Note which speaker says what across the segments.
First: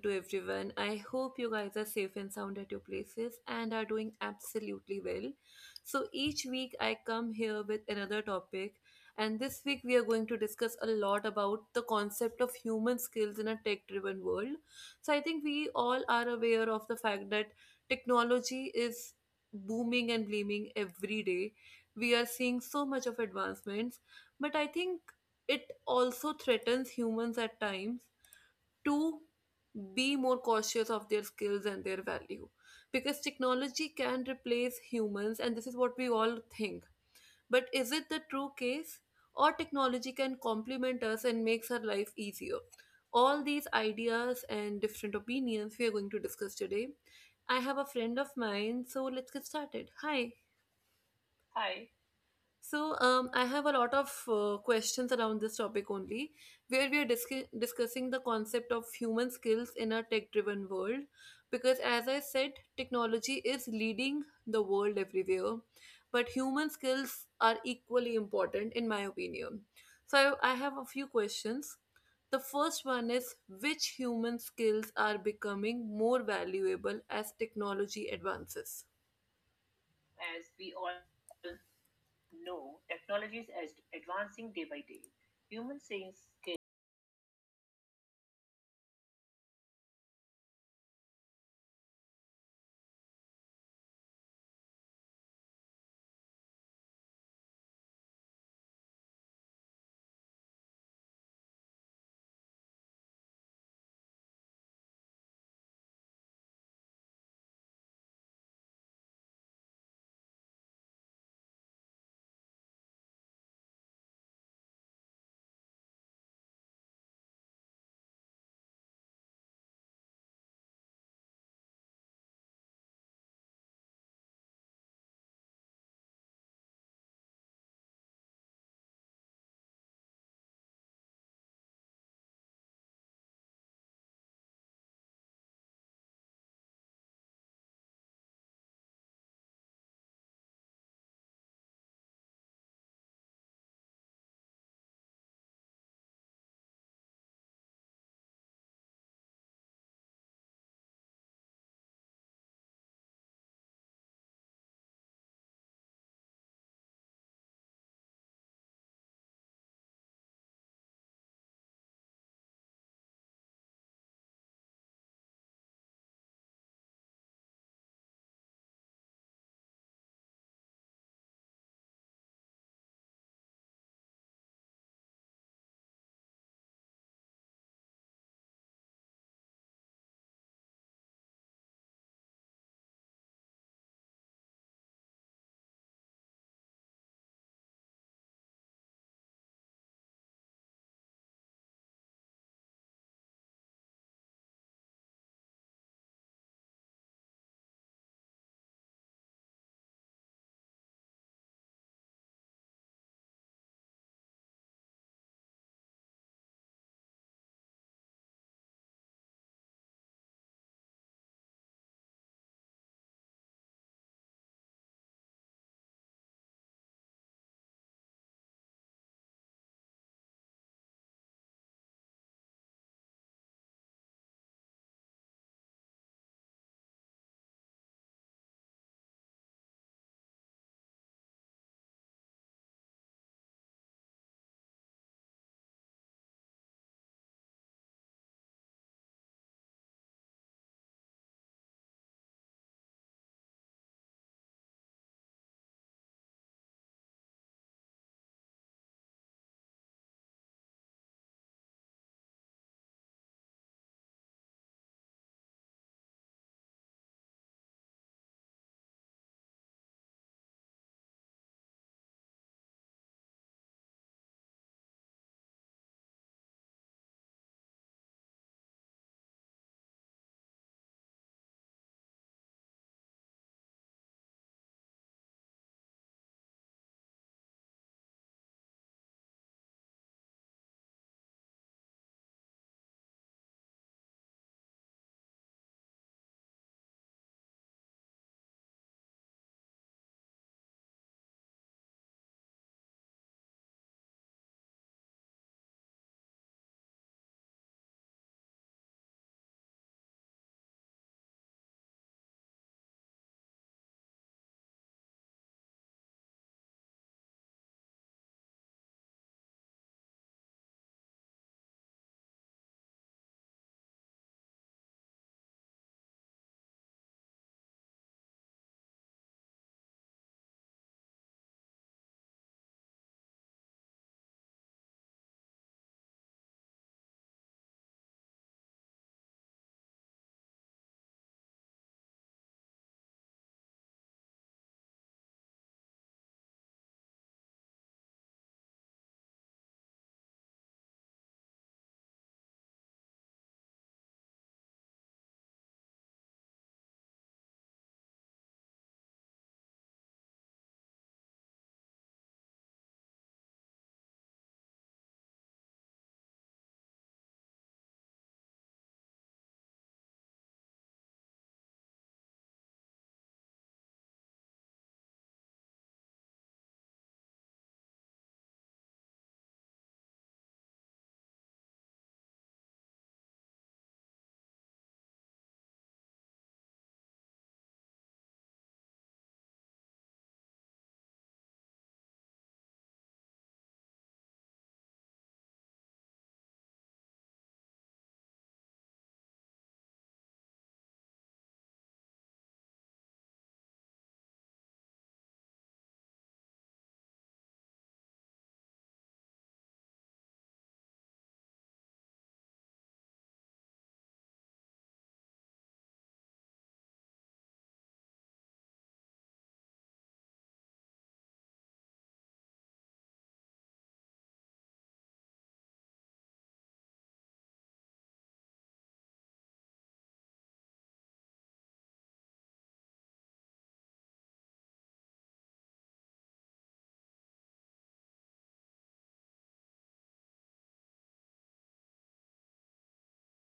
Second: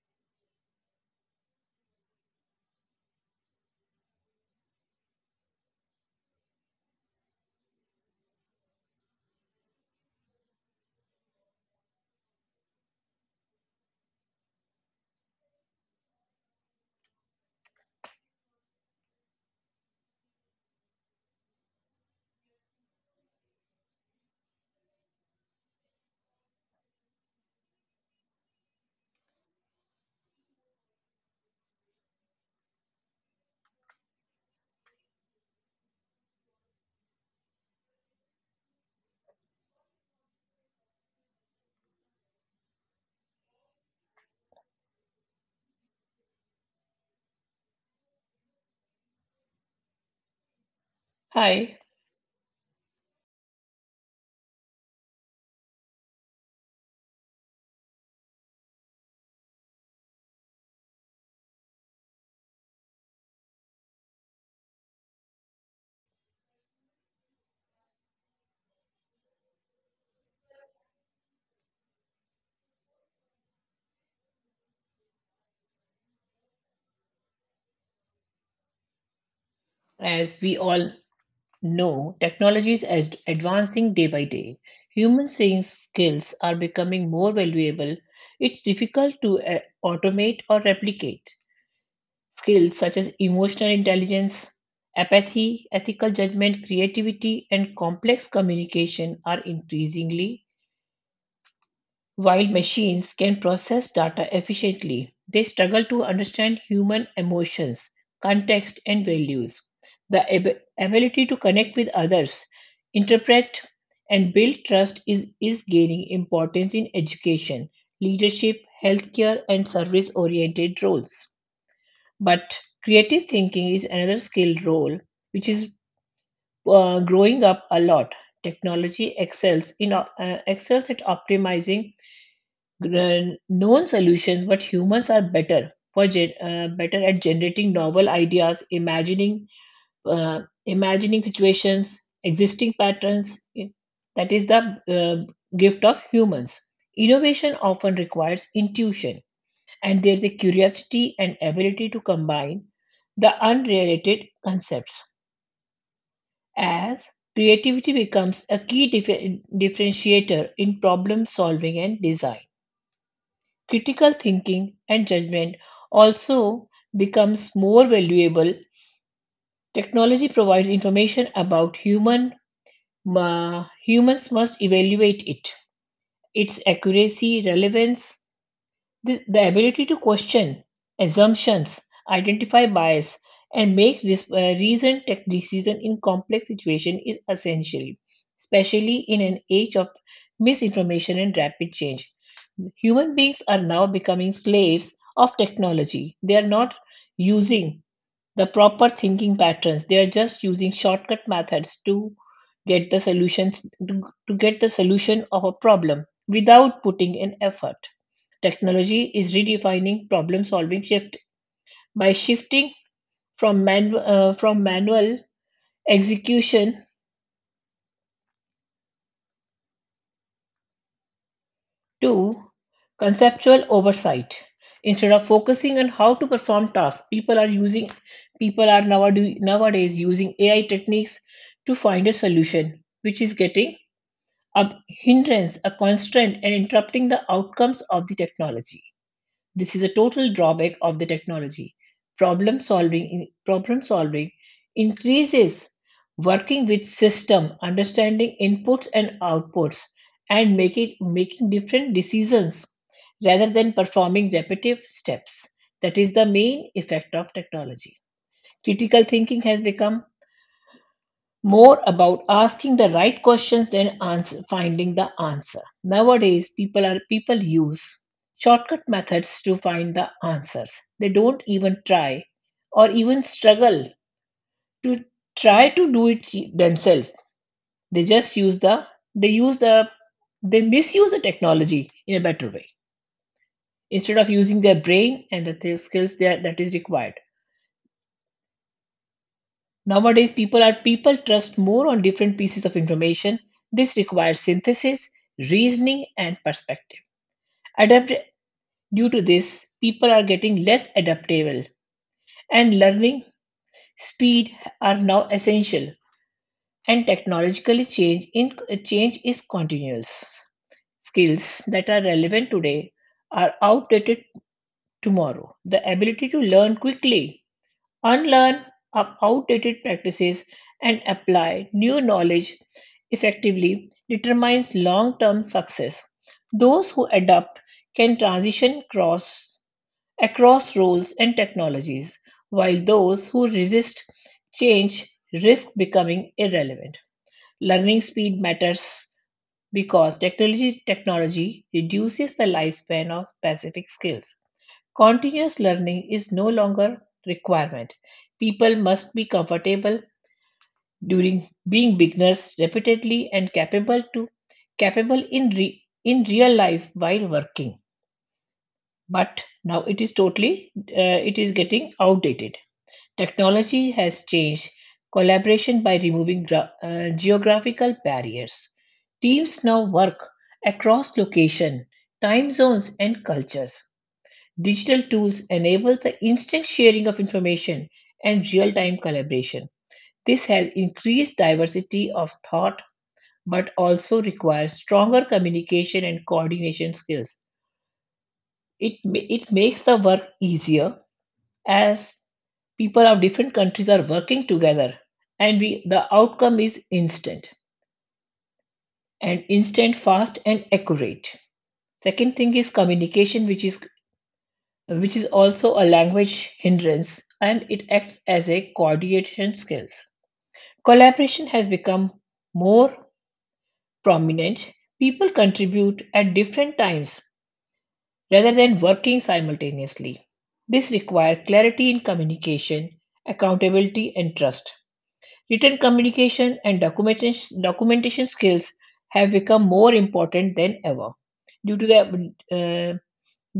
Speaker 1: to everyone. I hope you guys are safe and sound at your places and are doing absolutely well. So, each week I come here with another topic, and this week we are going to discuss a lot about the concept of human skills in a tech driven world. So, I think we all are aware of the fact that technology is booming and blooming every day. We are seeing so much of advancements, but I think it also threatens humans at times to be more cautious of their skills and their value because technology can replace humans, and this is what we all think. But is it the true case? Or technology can complement us and makes our life easier? All these ideas and different opinions we are going to discuss today. I have a friend of mine, so let's get started. Hi.
Speaker 2: Hi,
Speaker 1: Hi. So, I have a lot of questions around this topic only, where we are discussing the concept of human skills in a tech driven world. Because, as I said, technology is leading the world everywhere, but human skills are equally important, in my opinion. So, I have a few questions. The first one is which human skills are becoming more valuable as technology advances?
Speaker 2: as we all know, technology
Speaker 1: No,
Speaker 2: is
Speaker 1: technology is
Speaker 2: advancing day by
Speaker 1: advancing
Speaker 2: day.
Speaker 1: day by day.
Speaker 2: Human seeing
Speaker 1: Human beings
Speaker 2: skills
Speaker 1: can
Speaker 2: are becoming more valuable. It's difficult to automate or replicate. Skills such as emotional intelligence, apathy, ethical judgment, creativity, and complex communication are increasingly While machines can process data efficiently, they struggle to understand human emotions, context, and values. The ability to connect with others, interpret, and build trust is gaining importance in education, leadership, healthcare, and service oriented roles. But creative thinking is another skill role which is growing up a lot. Technology excels in excels at optimizing known solutions, but humans are better for better at generating novel ideas, imagining uh, imagining situations, existing patterns. That is the uh, gift of humans. Innovation often requires intuition, and there's a curiosity and ability to combine the unrelated concepts. As creativity becomes a key differentiator in problem solving and design. Critical thinking and judgment also becomes more valuable. Technology provides information about humans must evaluate it, its accuracy, relevance, the ability to question assumptions, identify bias, and make this reasoned tech decision in complex situations is essential, especially in an age of misinformation and rapid change. Human beings are now becoming slaves of technology. They are not using the proper thinking patterns. They are just using shortcut methods to get the solutions to get the solution of a problem without putting in effort. Technology is redefining problem-solving shift by shifting from man from manual execution to conceptual oversight. Instead of focusing on how to perform tasks, people are nowadays using AI techniques to find a solution, which is getting a hindrance, a constraint, and interrupting the outcomes of the technology. This is a total drawback of the technology. Problem solving increases working with system, understanding inputs and outputs, and making different decisions rather than performing repetitive steps. That is the main effect of technology. Critical thinking has become more about asking the right questions than ans finding the answer. Nowadays, people use shortcut methods to find the answers. They don't even try or even struggle to try to do it themselves. They just use the they use the they misuse the technology in a better way instead of using their brain and the skills there that is required. Nowadays, people trust more on different pieces of information. This requires synthesis, reasoning, and perspective. Adapt due to this, people are getting less adaptable, and learning speed are now essential. And technologically change is continuous. Skills that are relevant today are outdated tomorrow. The ability to learn quickly unlearn up outdated practices and apply new knowledge effectively determines long-term success. Those who adapt can transition across roles and technologies, while those who resist change risk becoming irrelevant. Learning speed matters because technology reduces the lifespan of specific skills. Continuous learning is no longer requirement. People must be comfortable during being beginners repeatedly and capable to capable in in real life while working. But now it is totally it is getting outdated. Technology has changed collaboration by removing geographical barriers. Teams now work across location, time zones and cultures. Digital tools enable the instant sharing of information and real-time collaboration. This has increased diversity of thought but also requires stronger communication and coordination skills. It makes the work easier as people of different countries are working together and we, the outcome is instant and instant fast and accurate. Second thing is communication which is also a language hindrance and it acts as a coordination skills. Collaboration has become more prominent. People contribute at different times rather than working simultaneously. This requires clarity in communication, accountability, and trust. Written communication and documentation skills have become more important than ever due to the uh,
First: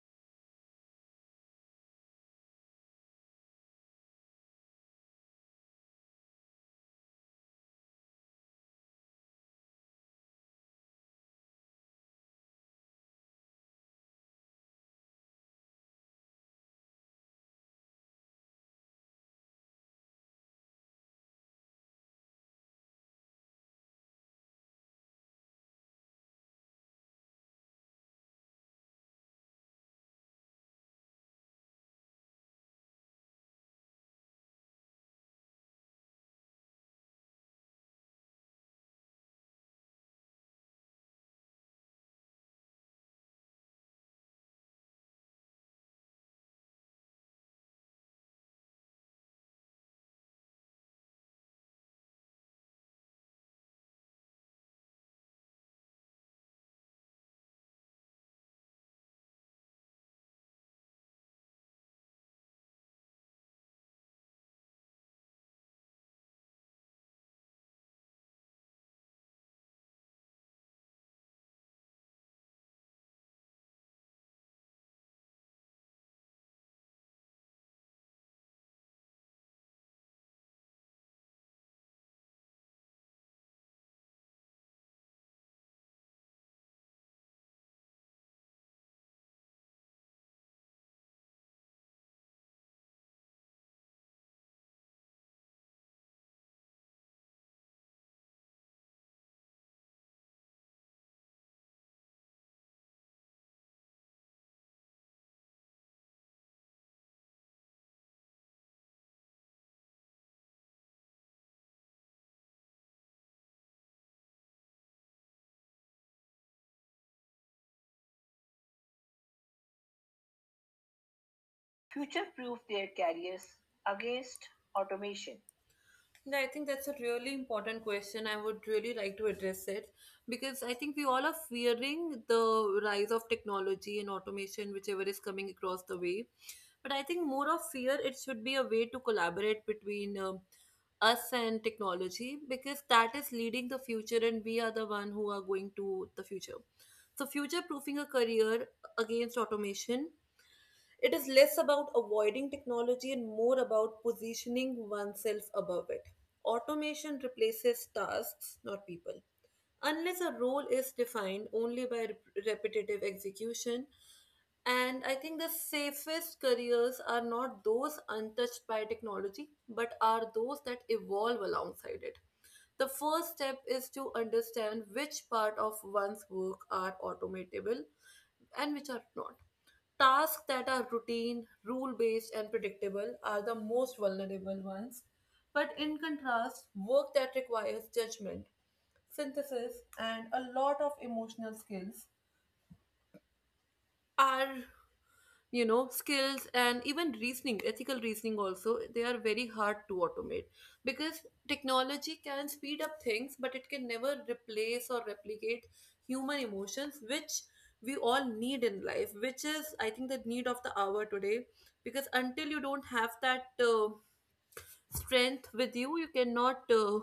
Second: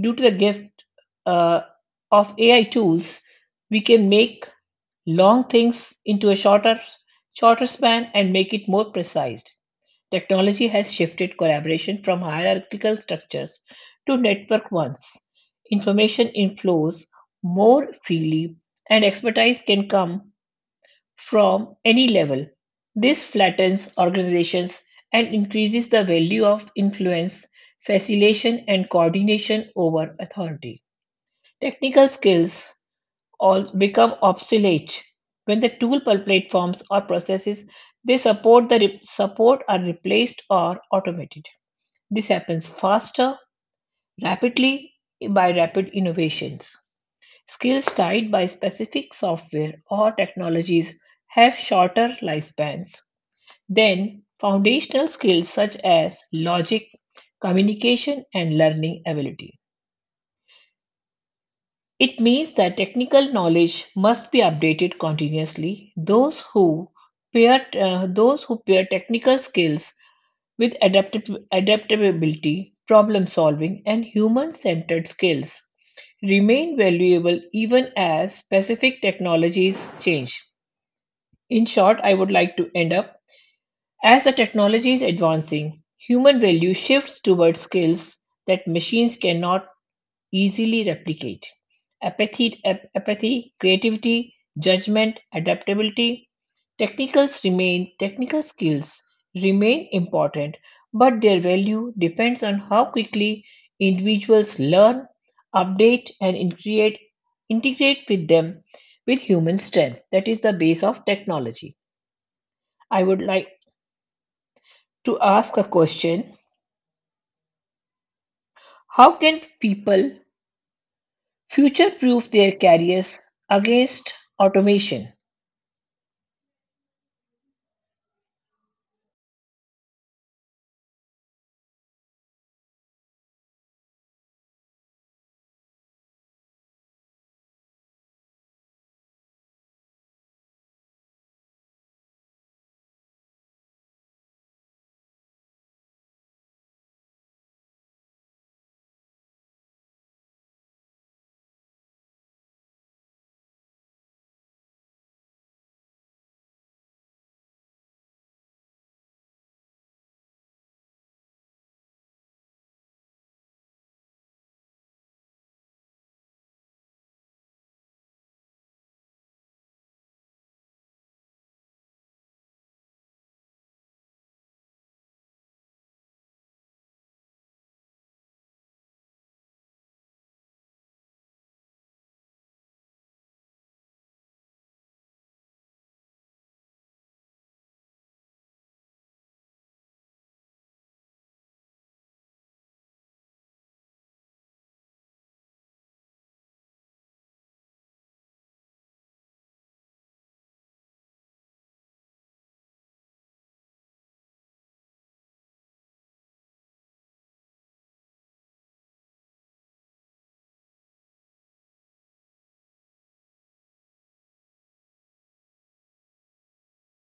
Speaker 2: due to the gift uh, of AI tools, we can make long things into a shorter span and make it more precise. Technology has shifted collaboration from hierarchical structures to network ones. Information inflows more freely, and expertise can come from any level, this flattens organizations and increases the value of influence, facilitation, and coordination over authority. Technical skills all become obsolete when the tool platforms or processes they support the re- support are replaced or automated. This happens faster rapidly by rapid innovations. Skills tied by specific software or technologies have shorter lifespans than foundational skills such as logic, communication, and learning ability. It means that technical knowledge must be updated continuously. Those who pair technical skills with adaptability, problem solving, and human centered skills remain valuable even as specific technologies change. In short, I would like to end up as the technology is advancing, human value shifts towards skills that machines cannot easily replicate apathy, apathy creativity, judgment, adaptability, technical skills remain important, but their value depends on how quickly individuals learn, update, and integrate with them with human strength. That is the base of technology. I would like to ask a question. How can people future
Speaker 1: future
Speaker 2: proof
Speaker 1: proof
Speaker 2: their
Speaker 1: their
Speaker 2: careers
Speaker 1: careers
Speaker 2: against
Speaker 1: against
Speaker 2: automation?
Speaker 1: automation. Yeah, I think that's a really important question. I would really like to address it because I think we all are fearing the rise of technology and automation, whichever is coming across the way. But I think more of fear, it should be a way to collaborate between us and technology because that is leading the future and we are the one who are going to the future. So future proofing a career against automation, it is less about avoiding technology and more about positioning oneself above it. Automation replaces tasks, not people. Unless a role is defined only by repetitive execution, and I think the safest careers are not those untouched by technology, but are those that evolve alongside it. The first step is to understand which part of one's work are automatable and which are not. Tasks that are routine, rule based, and predictable are the most vulnerable ones. But in contrast, work that requires judgment, synthesis, and a lot of emotional skills are you know skills, and even reasoning, ethical reasoning also, they are very hard to automate because technology can speed up things but it can never replace or replicate human emotions which we all need in life, which is I think the need of the hour today, because until you don't have that strength with you, you cannot,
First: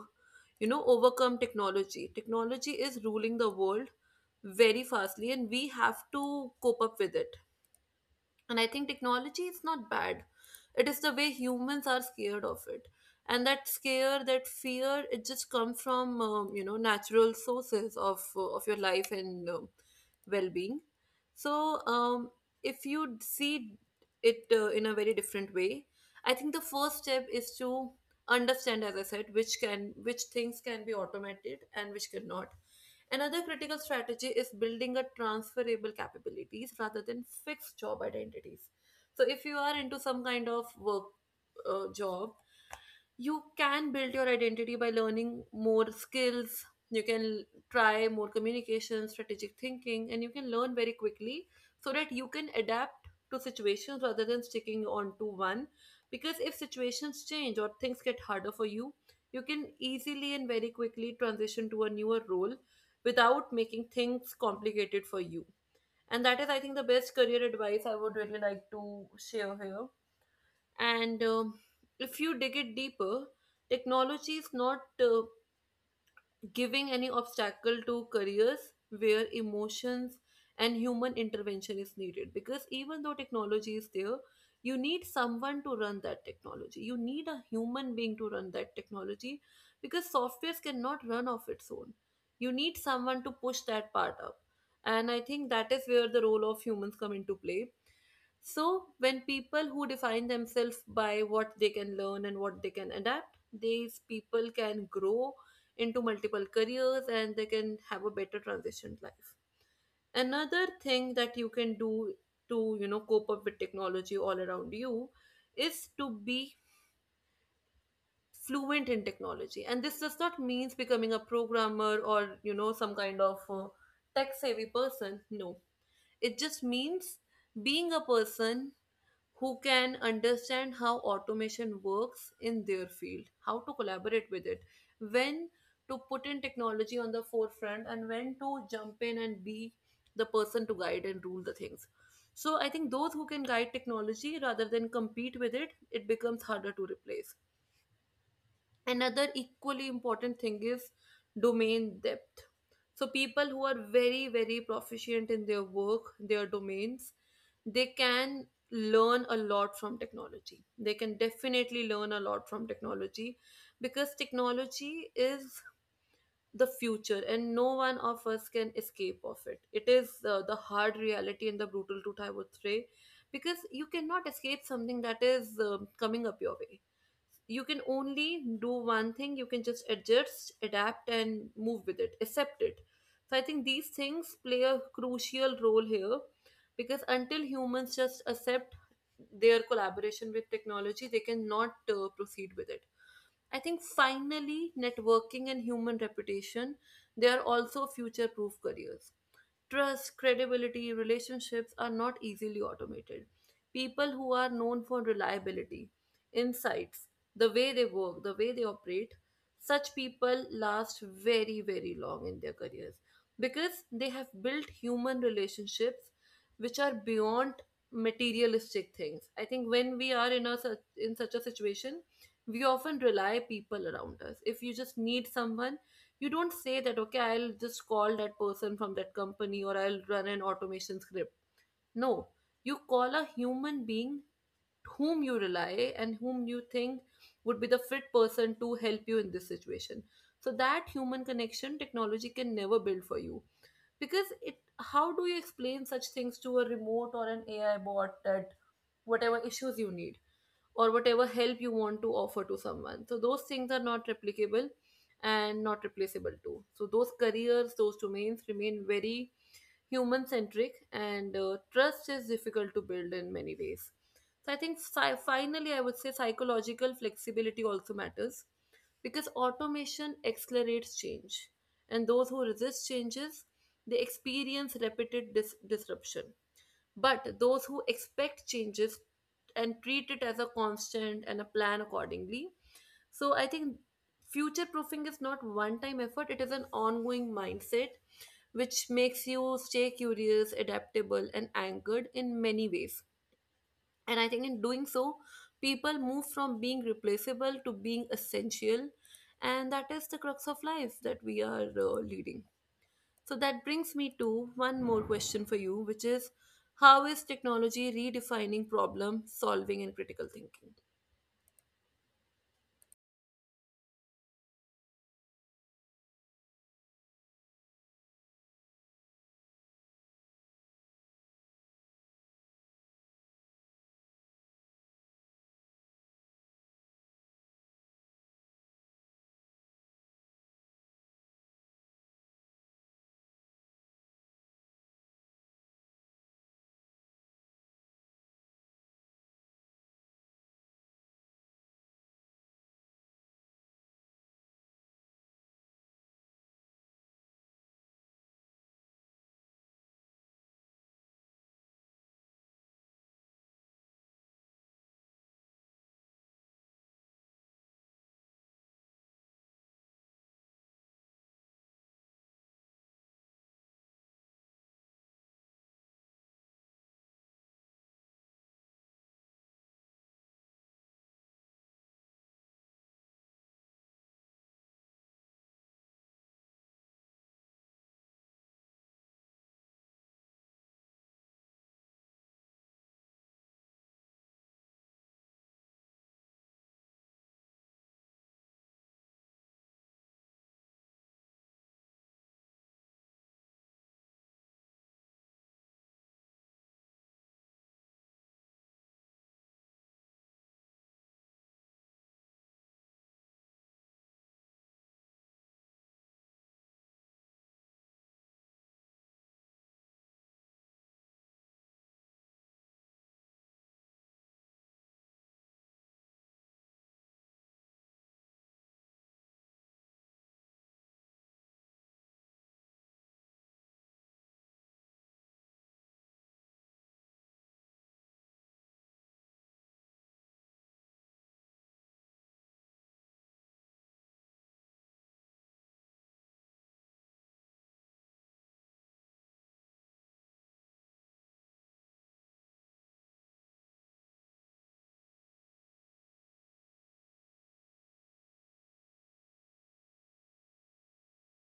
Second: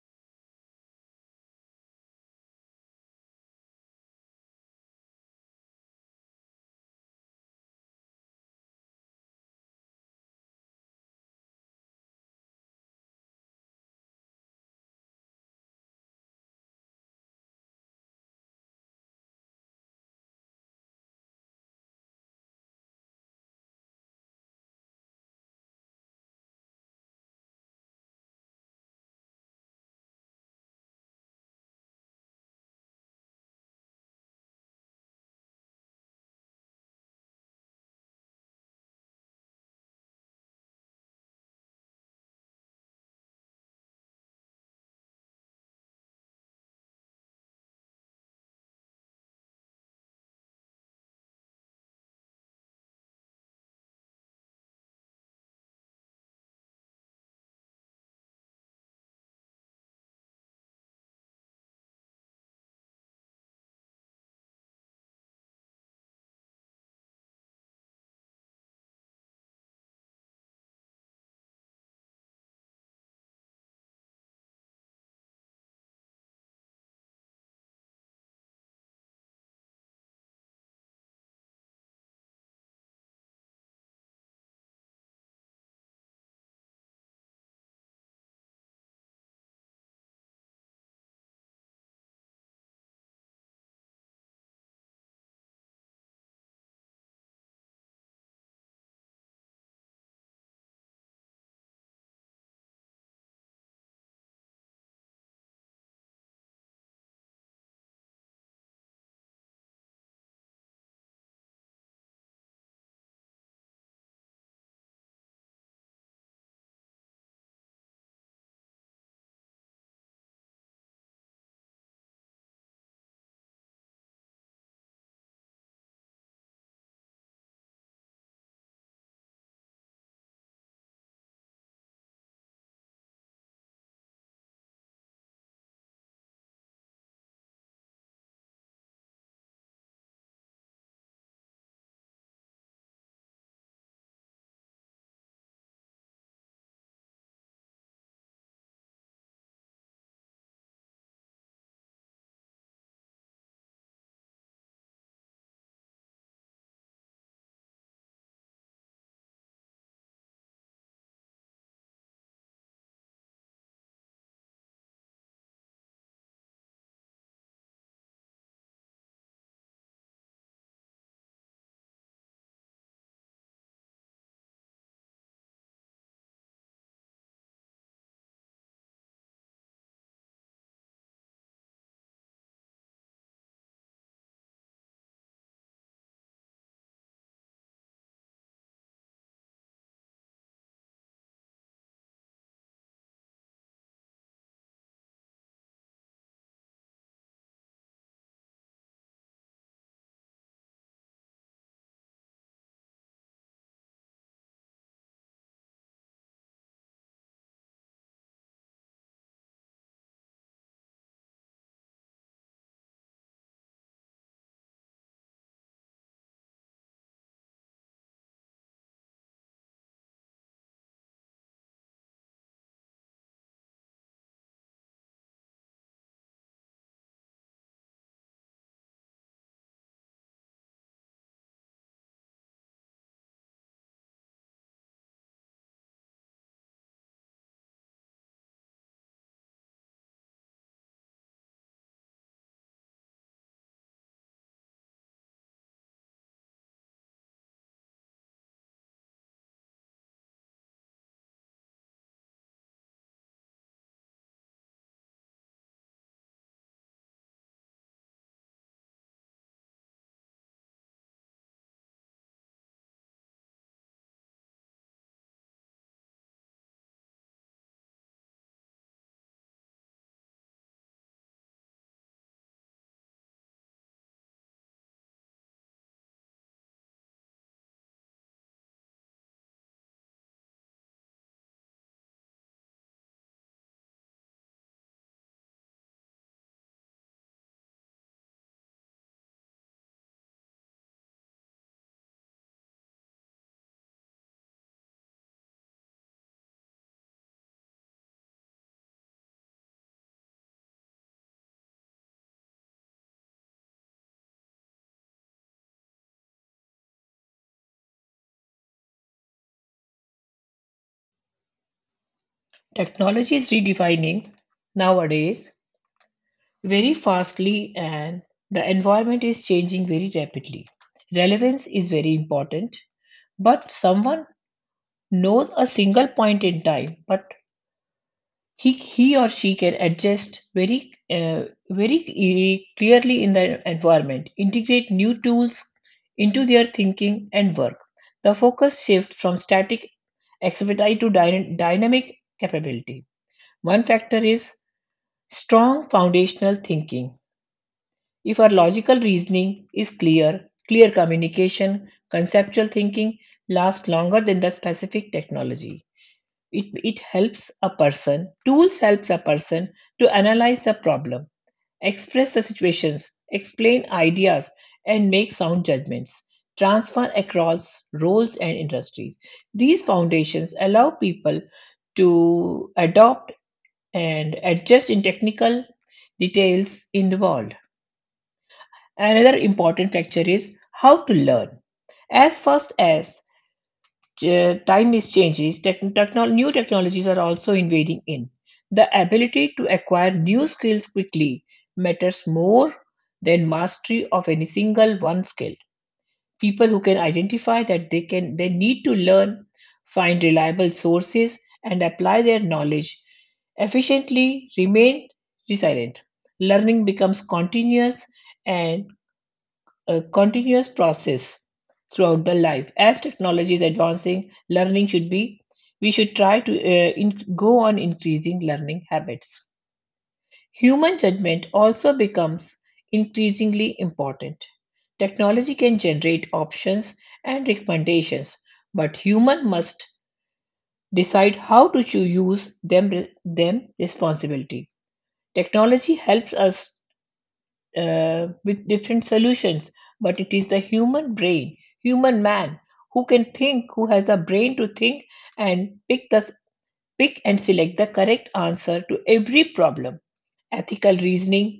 Speaker 1: you know, overcome technology. Technology is ruling the world very fastly and we have to cope up with it. And I think technology is not bad. It is the way humans are scared of it. And that scare, that fear, it just comes from you know, natural sources of of your life and well being. So, if you see it in a very different way, I think the first step is to understand, as I said, which things can be automated and which cannot. Another critical strategy is building a transferable capabilities rather than fixed job identities. So if you are into some kind of work, job, you can build your identity by learning more skills. You can try more communication, strategic thinking, and you can learn very quickly so that you can adapt to situations rather than sticking on to one, because if situations change or things get harder for you, you can easily and very quickly transition to a newer role without making things complicated for you. And that is, I think, the best career advice I would really like to share here. And if you dig it deeper, technology is not giving any obstacle to careers where emotions and human intervention is needed, because even though technology is there, you need someone to run that technology. You need a human being to run that technology because softwares cannot run off its own. You need someone to push that part up, and I think that is where the role of humans come into play. So, when people who define themselves by what they can learn and what they can adapt, these people can grow into multiple careers and they can have a better transition life. Another thing that you can do to you know cope up with technology all around you is to be fluent in technology, and this does not means becoming a programmer or you know some kind of tech savvy person. No, it just means being a person who can understand how automation works in their field, how to collaborate with it, when to put in technology on the forefront, and when to jump in and be the person to guide and rule the things. So I think those who can guide technology rather than compete with it, it becomes harder to replace. Another equally important thing is domain depth. So people who are very, very proficient in their work, their domains, they can learn a lot from technology. They can definitely learn a lot from technology because technology is the future and no one of us can escape of it. It is the hard reality and the brutal truth, I would say, because you cannot escape something that is coming up your way. You can only do one thing. You can just adjust, adapt and move with it, accept it. So I think these things play a crucial role here, because until humans just accept their collaboration with technology, they cannot proceed with it. I think finally networking and human reputation, they are also future proof careers. Trust, credibility, relationships are not easily automated. People who are known for reliability, insights, the way they work, the way they operate, such people last very, very long in their careers because they have built human relationships which are beyond materialistic things. I think when we are in a such in such a situation, we often rely people around us. If you just need someone, you don't say that okay I'll just call that person from that company or I'll run an automation script. No, you call a human being whom you rely and whom you think would be the fit person to help you in this situation. So that human connection technology can never build for you, because it, how do you explain such things to a remote or an AI bot that whatever issues you need or whatever help you want to offer to someone. So those things are not replicable and not replaceable too. So those careers, those domains remain very human centric and trust is difficult to build in many ways. So I think, finally, I would say psychological flexibility also matters because automation accelerates change, and those who resist changes, they experience repeated disruption, but those who expect changes and treat it as a constant and a plan accordingly. So I think future proofing is not one time effort, it is an ongoing mindset which makes you stay curious, adaptable, and anchored in many ways. And I think in doing so, people move from being replaceable to being essential. And that is the crux of life that we are leading. So that brings me to one more question for you, which is how is technology redefining problem solving and critical thinking?
Speaker 2: Technology is redefining nowadays very fastly and the environment is changing very rapidly. Relevance is very important, but someone knows a single point in time, but he or she can adjust very clearly in the environment, integrate new tools into their thinking and work. The focus shift from static expertise to dynamic capability. One factor is strong foundational thinking. If our logical reasoning is clear, clear communication, conceptual thinking lasts longer than the specific technology. It helps a person, tools helps a person to analyze the problem, express the situations, explain ideas, and make sound judgments, transfer across roles and industries. These foundations allow people to adopt and adjust in technical details involved. Another important factor is how to learn. As fast as time is changes, new technologies are also invading in. The ability to acquire new skills quickly matters more than mastery of any single one skill. People who can identify that they need to learn, find reliable sources, and apply their knowledge efficiently remain resilient. Learning becomes continuous and a continuous process throughout the life. As technology is advancing, learning should be we should try to go on increasing learning habits. Human judgment also becomes increasingly important. Technology can generate options and recommendations, but human must decide how to use them responsibility. Technology helps us with different solutions, but it is the human brain, human man, who has a brain to think and pick and select the correct answer to every problem. Ethical reasoning,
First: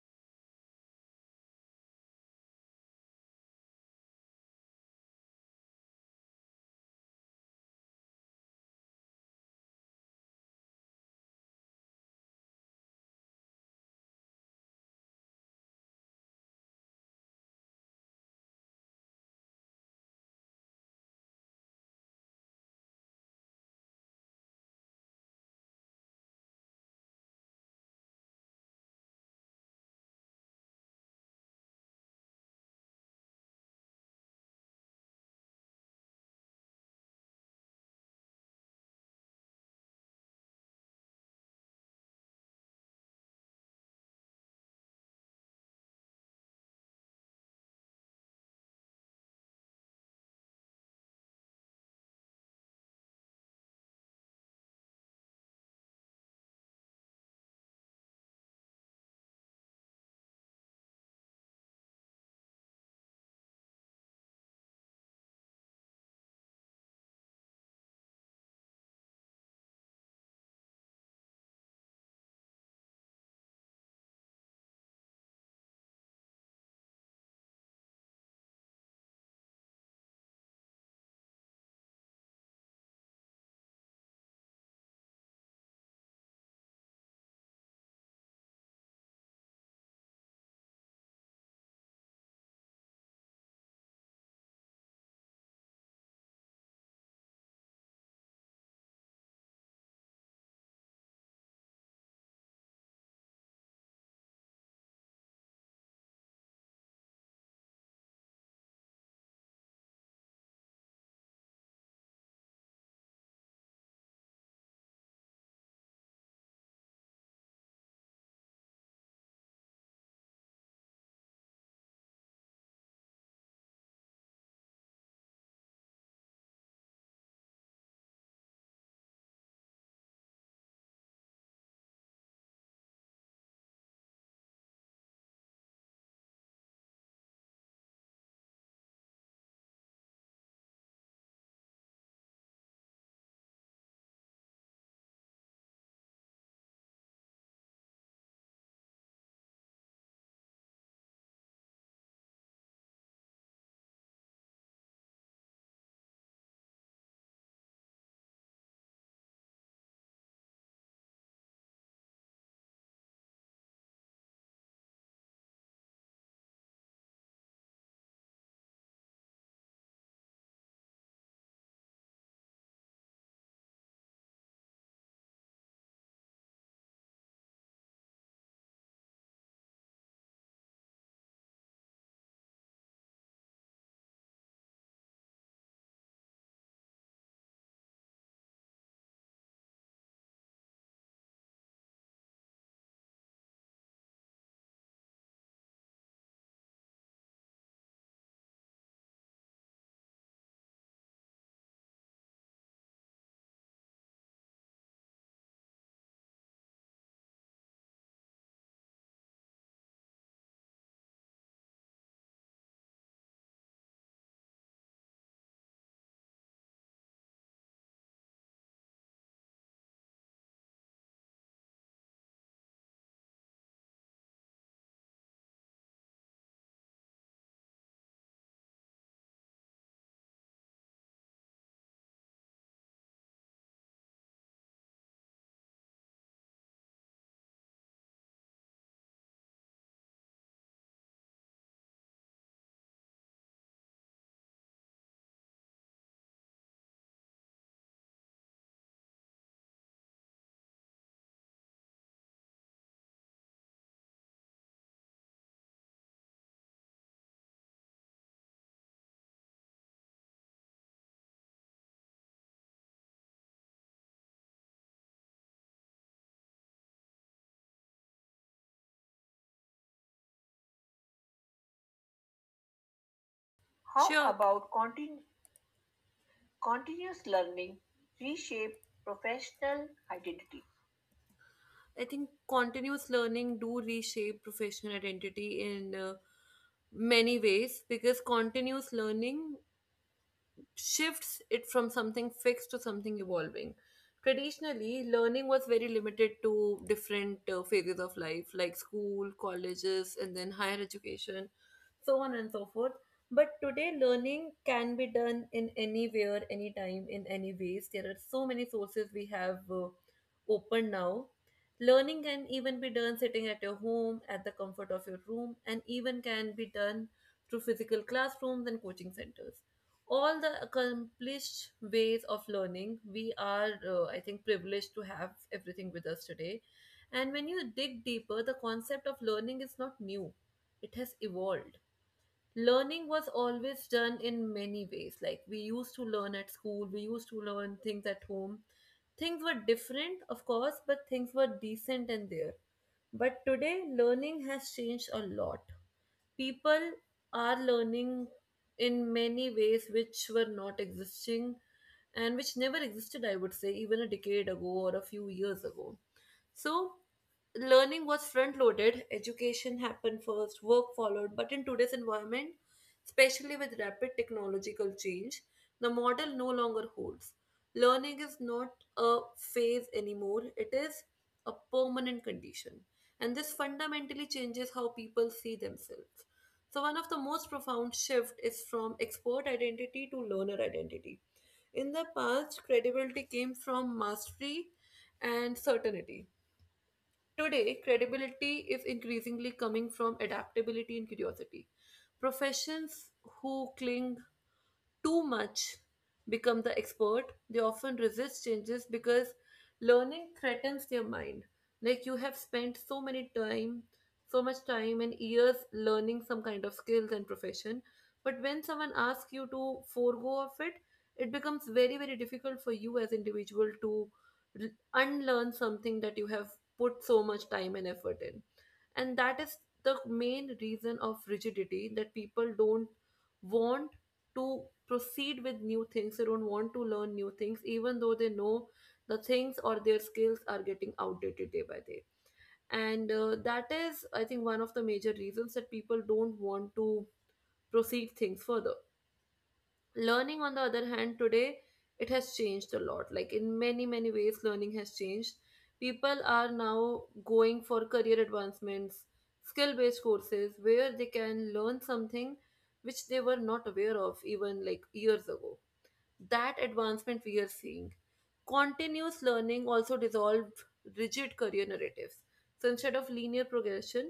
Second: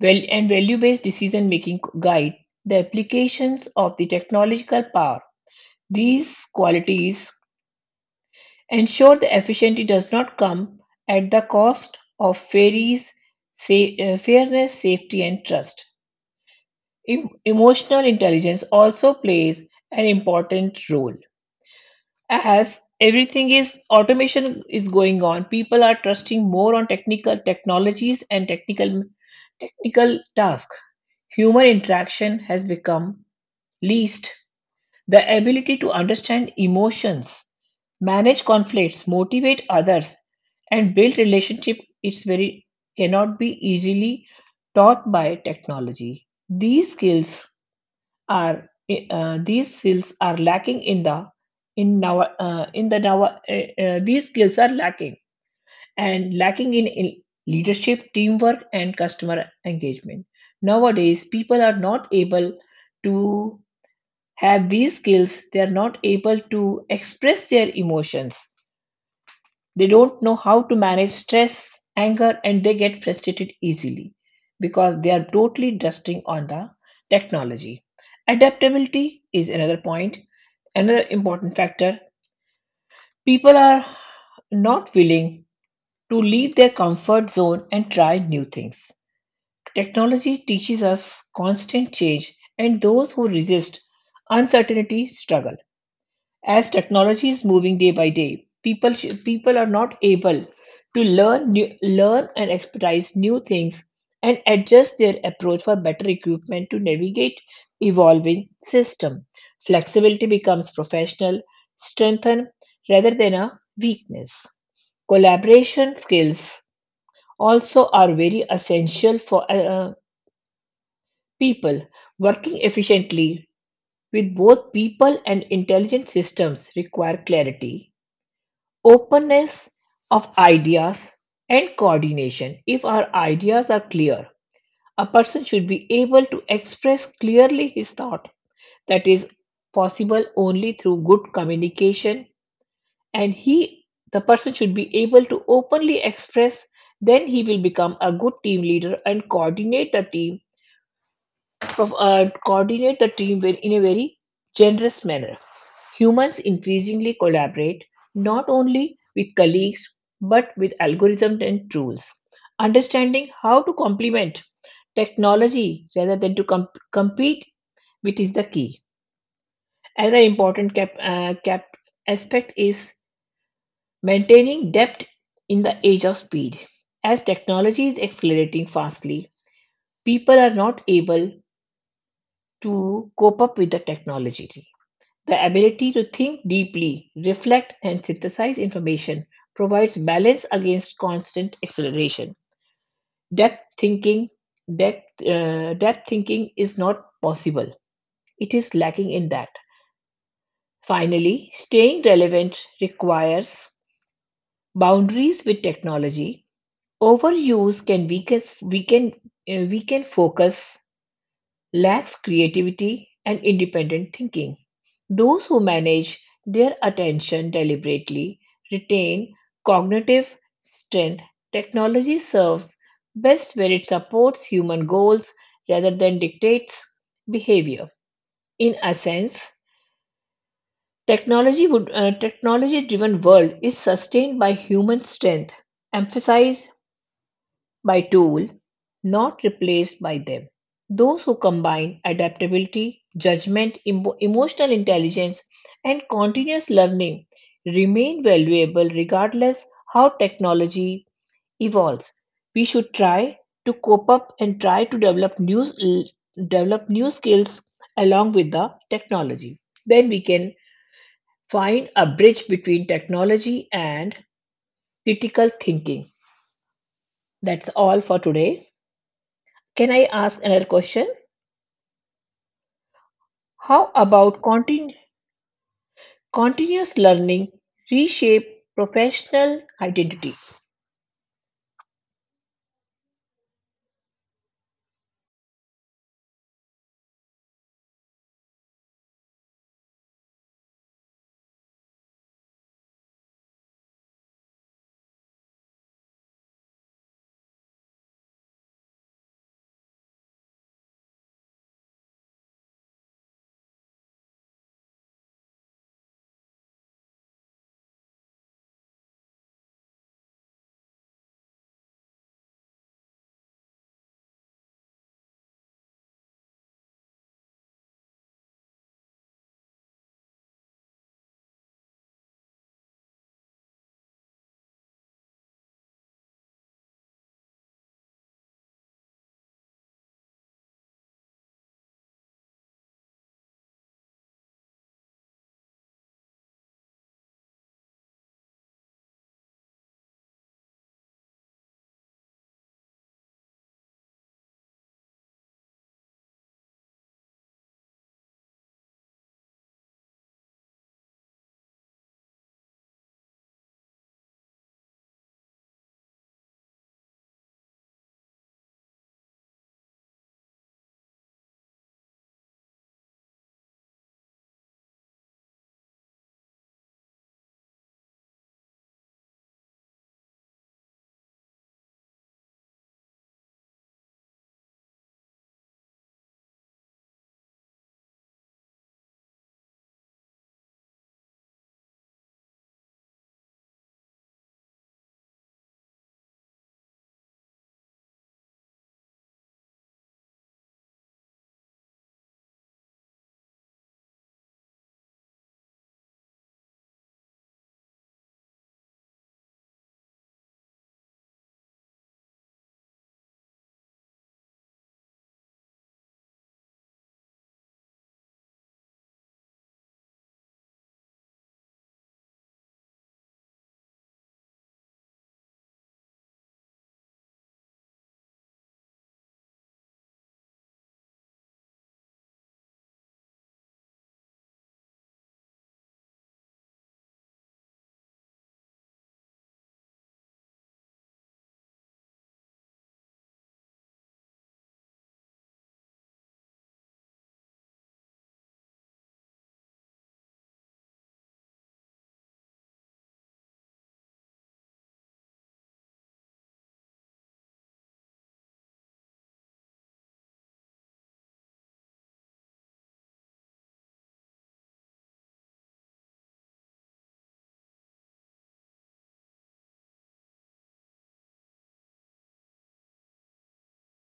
Speaker 2: well, and value-based decision-making guide the applications of the technological power. These qualities ensure the efficiency does not come at the cost of fairies, fairness, safety, and trust. Emotional intelligence also plays an important role. As everything is automation is going on, people are trusting more on technical technologies and technical tasks. Human interaction has become least. The ability to understand emotions, manage conflicts, motivate others, and build relationship it's very cannot be easily taught by technology. Are these skills are lacking in the in the our these skills are lacking and lacking in leadership teamwork and customer engagement nowadays people are not able to have these skills they are not able to express their emotions they don't know how to manage stress, anger, and they get frustrated easily because they are totally trusting on the technology. Adaptability is another point, another important factor. People are not willing to leave their comfort zone and try new things. Technology teaches us constant change, and those who resist uncertainty struggle. As technology is moving day by day, people are not able to learn learn and expertise new things and adjust their approach for better equipment to navigate evolving system. Flexibility becomes professional strengthen rather than a weakness. Collaboration skills also are very essential for people working efficiently with both people and intelligent systems require clarity openness of ideas and coordination. If our ideas are clear, a person should be able to express clearly his thought. That is possible only through good communication, and he, the person, should be able to openly express. Then he will become a good team leader and coordinate the team, coordinate the team in a very generous manner. Humans increasingly collaborate not only with colleagues but with algorithms and tools. Understanding how to complement technology rather than to compete with is the key. Another important cap, cap aspect is maintaining depth in the age of speed. As technology is accelerating fastly, people are not able to cope up with the technology. The ability to think deeply, reflect, and synthesize information provides balance against constant acceleration. Depth thinking, depth thinking is not possible. It is lacking in that. Finally, staying relevant requires boundaries with technology. Overuse can weaken, weaken, uh, weaken focus lacks creativity and independent thinking. Those who manage their attention deliberately retain cognitive strength. Technology serves best where it supports human goals rather than dictates behavior. In a sense, technology driven world is sustained by human strength emphasized by tool, not replaced by them. Those who combine adaptability, judgment, emotional intelligence, and continuous learning remain valuable regardless how technology evolves. We should try to cope up and try to develop develop new skills along with the technology. Then we can find a bridge between technology and critical thinking. That's all for today. Can I ask another question? How
Speaker 1: How Sure.
Speaker 2: about
Speaker 1: about
Speaker 2: continu- continuous
Speaker 1: continuous
Speaker 2: learning
Speaker 1: learning
Speaker 2: reshape
Speaker 1: reshape
Speaker 2: professional
Speaker 1: professional
Speaker 2: identity?
Speaker 1: identity? I think continuous learning do reshape professional identity in many ways, because continuous learning shifts it from something fixed to something evolving. Traditionally, learning was very limited to different phases of life, like school, colleges, and then higher education, so on and so forth. But today, learning can be done in anywhere, anytime, in any ways. There are so many sources we have open now. Learning can even be done sitting at your home, at the comfort of your room, and even can be done through physical classrooms and coaching centers. All the accomplished ways of learning, we are, I think, privileged to have everything with us today. And when you dig deeper, the concept of learning is not new, it has evolved. Learning was always done in many ways, like we used to learn at school, we used to learn things at home. Things were different, of course, but things were decent and there. But today, learning has changed a lot. People are learning in many ways which were not existing and which never existed, I would say, even a decade ago or a few years ago. So, learning was front loaded, education happened first, work followed. But in today's environment, especially with rapid technological change, the model no longer holds. Learning is not a phase anymore, it is a permanent condition and this fundamentally changes how people see themselves. So, one of the most profound shifts is from expert identity to learner identity. In the past, credibility came from mastery and certainty. Today, credibility is increasingly coming from adaptability and curiosity. Professions who cling too much become the expert, they often resist changes because learning threatens their mind. Like you have spent so many time, so much time and years learning some kind of skills and profession, but when someone asks you to forego of it, it becomes very very difficult for you as individual to r- unlearn something that you have put so much time and effort in and that is the main reason of rigidity that people don't want to proceed with new things, they don't want to learn new things even though they know the things or their skills are getting outdated day by day. And that is, I think, one of the major reasons that people don't want to proceed things further. Learning, on the other hand, today it has changed a lot, like in many many ways learning has changed. People are now going for career advancements, skill based courses where they can learn something which they were not aware of even like years ago. That advancement we are seeing. Continuous learning also dissolved rigid career narratives. So instead of linear progression,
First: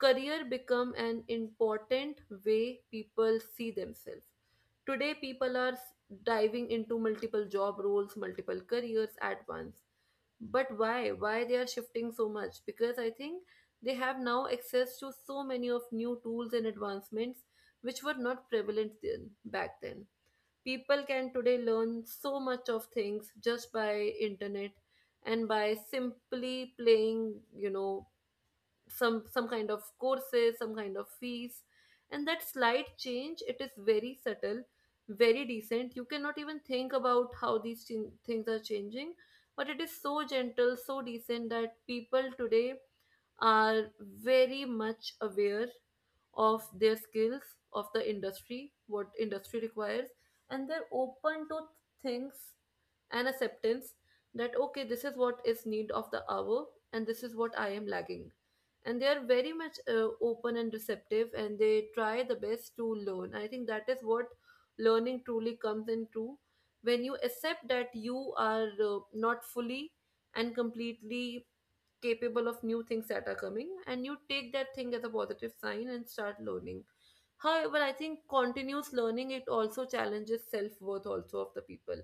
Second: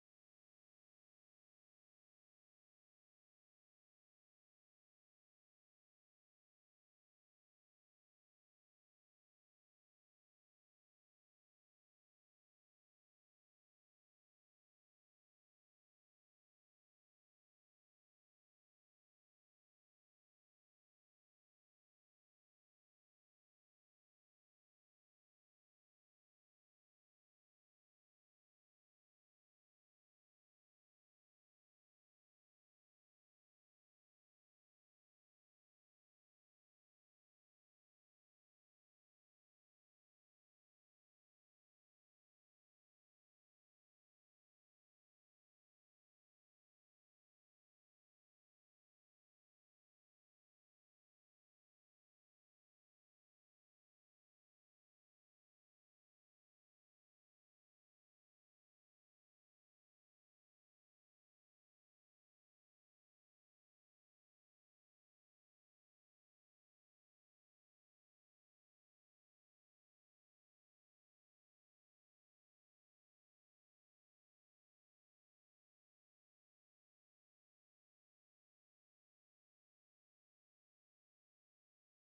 Speaker 1: career become an important way people see themselves. Today, people are diving into multiple job roles, multiple careers at once. But why? Why they are shifting so much? Because I think they have now access to so many of new tools and advancements which were not prevalent then, back then. People can today learn so much of things just by internet and by simply playing some kind of courses, some kind of fees. And that slight change, it is very subtle, very decent, you cannot even think about how these things are changing, but it is so gentle, so decent that people today are very much aware of their skills, of the industry, what industry requires, and they're open to things and acceptance that okay, this is what is need of the hour and this is what I am lacking. And they are very much open and receptive and they try the best to learn. I think that is what learning truly comes into, when you accept that you are not fully and completely capable of new things that are coming and you take that thing as a positive sign and start learning. However, I think continuous learning it also challenges self-worth also of the people.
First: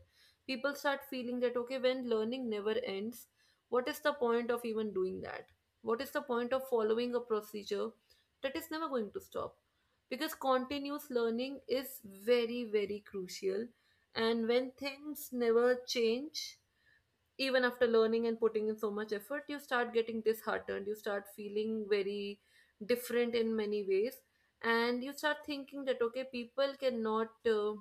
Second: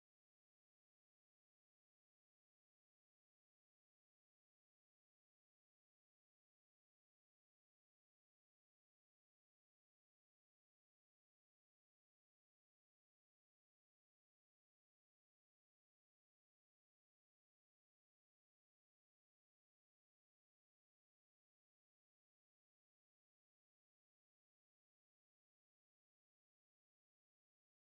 Speaker 1: People start feeling that okay, when learning never ends, what is the point of even doing that? What is the point of following a procedure that is never going to stop? Because continuous learning is very very crucial, and when things never change even after learning and putting in so much effort, you start getting disheartened, you start feeling very different in many ways, and you start thinking that okay, people cannot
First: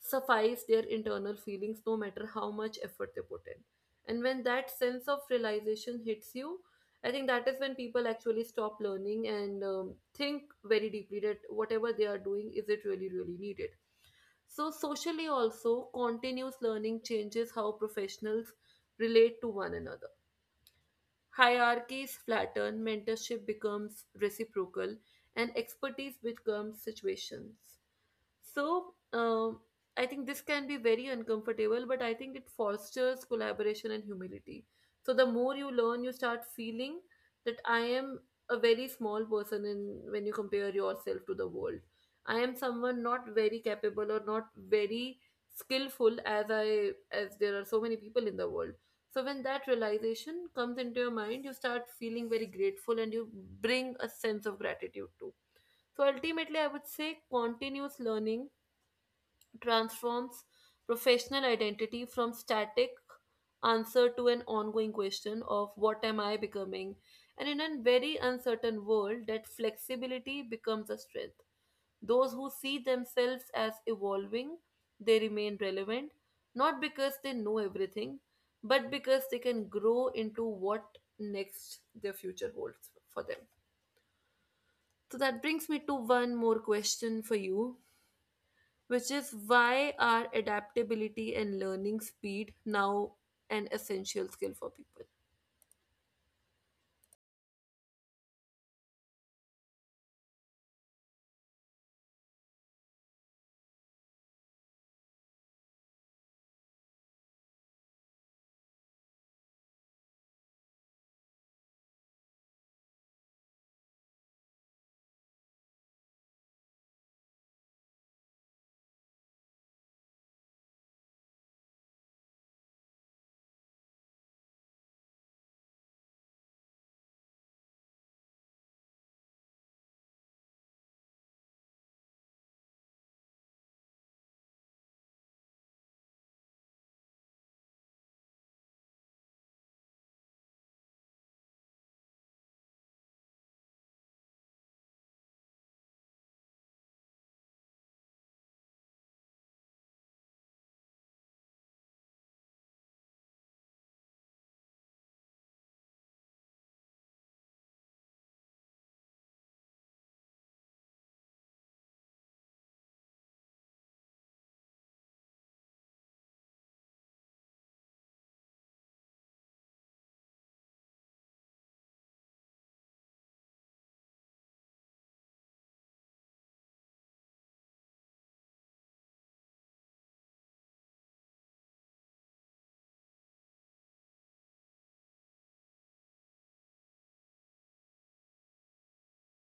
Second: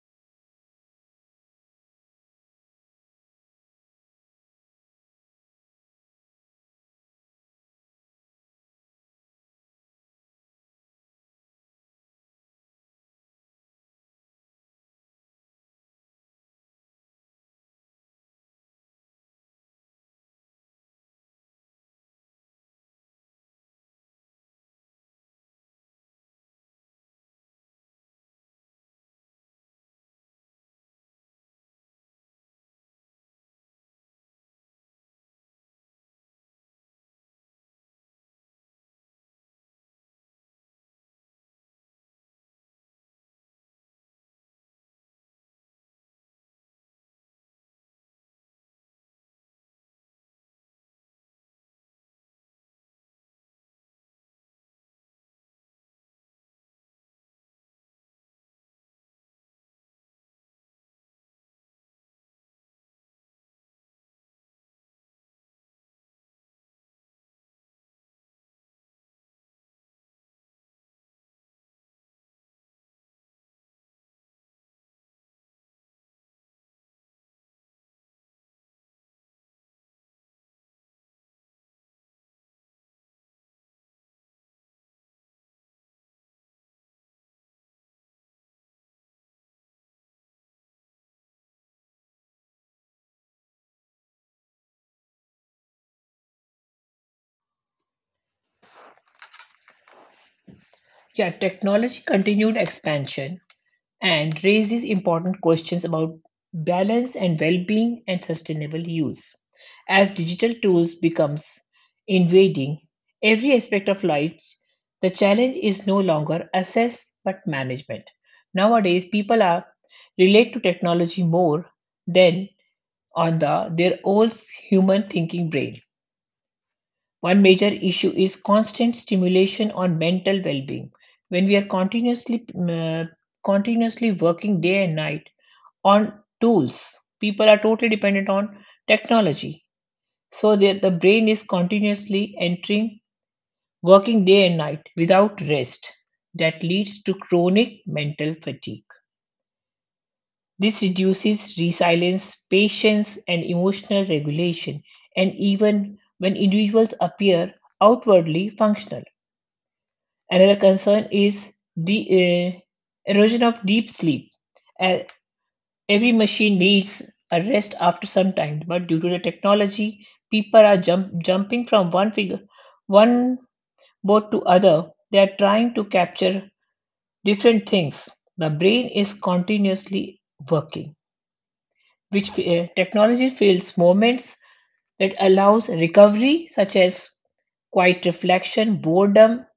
Speaker 1: suffice their internal feelings no matter how much effort they put in. And when that sense of realization hits you, I think that is when people actually stop learning and think very deeply that whatever they are doing, is it really, really needed? So, socially, also, continuous learning changes how professionals relate to one another. Hierarchies flatten, mentorship becomes reciprocal, and expertise becomes situations. So, um, I think this can be very uncomfortable, but I think it fosters collaboration and humility. So, the more you learn, you start feeling that I am a very small person in when you compare yourself to the world. I am someone not very capable or not very skillful as I as there are so many people in the world. So when that realization comes into your mind, you start feeling very grateful and you bring a sense of gratitude too. So ultimately, I would say continuous learning transforms professional identity from static answer to an ongoing question of what am I becoming? And in a very uncertain world, that flexibility becomes a strength. Those who see themselves as evolving, they remain relevant, not because they know everything, but because they can grow into what next their future holds for them. So that brings me to one more question for you, which is why are adaptability and learning speed now an essential skill for people?
Speaker 2: Yeah, technology continued expansion and raises important questions about balance and well-being and sustainable use. As digital tools becomes invading every aspect of life, the challenge is no longer assess but management. Nowadays, people are relate to technology more than on the their old human thinking brain. One major issue is constant stimulation on mental well-being. When we are continuously working day and night on tools, people are totally dependent on technology. So the brain is continuously entering working day and night without rest. That leads to chronic mental fatigue. This reduces resilience, patience, and emotional regulation, and even when individuals appear outwardly functional. Another concern is the erosion of deep sleep. Uh, every machine needs a rest after some time, but due to the technology, people are jumping from one figure, one boat to other. They are trying to capture different things. The brain is continuously working, which technology fills moments that allows recovery such as quiet reflection boredom.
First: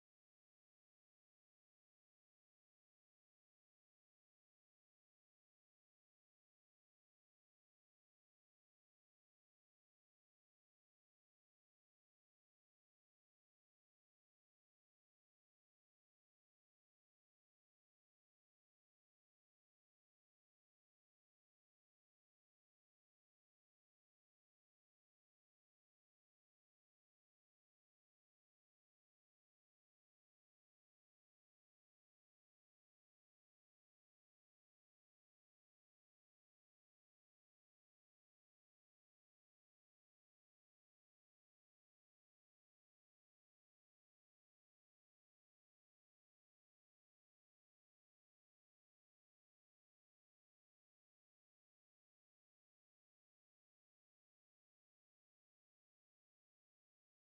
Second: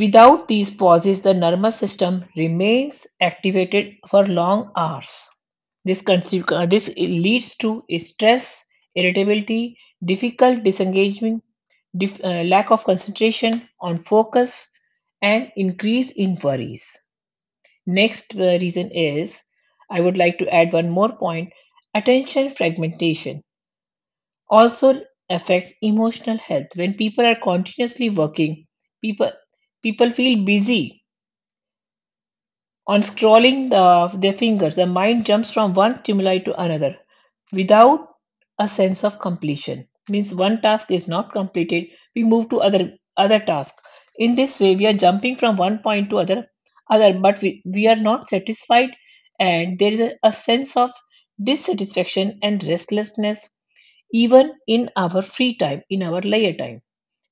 Speaker 2: Without these pauses, the nervous system remains activated for long hours. This leads to stress, irritability, difficult disengagement, lack of concentration on focus, and increase in worries. Next reason is I would like to add one more point. Attention fragmentation also affects emotional health. When people are continuously working, people people feel busy on scrolling their fingers, the mind jumps from one stimuli to another without a sense of completion. Means one task is not completed, we move to other task. In this way, we are jumping from 1 point to other, but we are not satisfied, and there is a sense of dissatisfaction and restlessness even in our free time, in our leisure time.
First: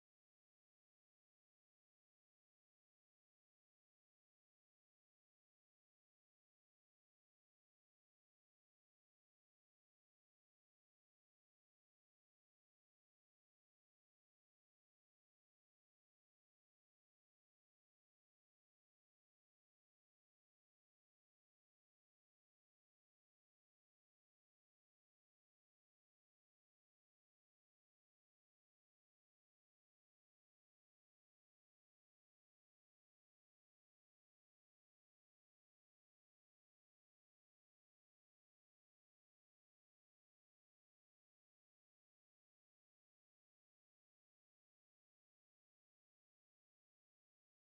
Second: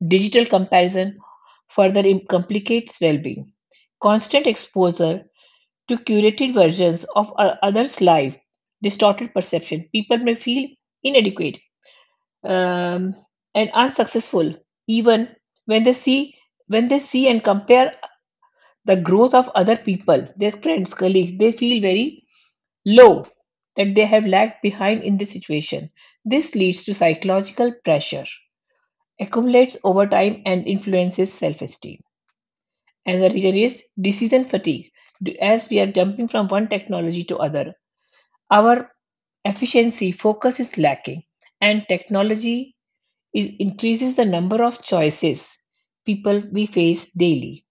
Speaker 2: Digital comparison further complicates well-being. Constant exposure to curated versions of others' life, distorted perception. People may feel inadequate um, and unsuccessful even when they see when they see and compare the growth of other people, their friends, colleagues, they feel very low that they have lagged behind in this situation. This leads to psychological pressure, accumulates over time and influences self-esteem. And the reason is decision fatigue. As we are jumping from one technology to other, our efficiency focus is lacking, and technology is increases the number of choices people we face daily,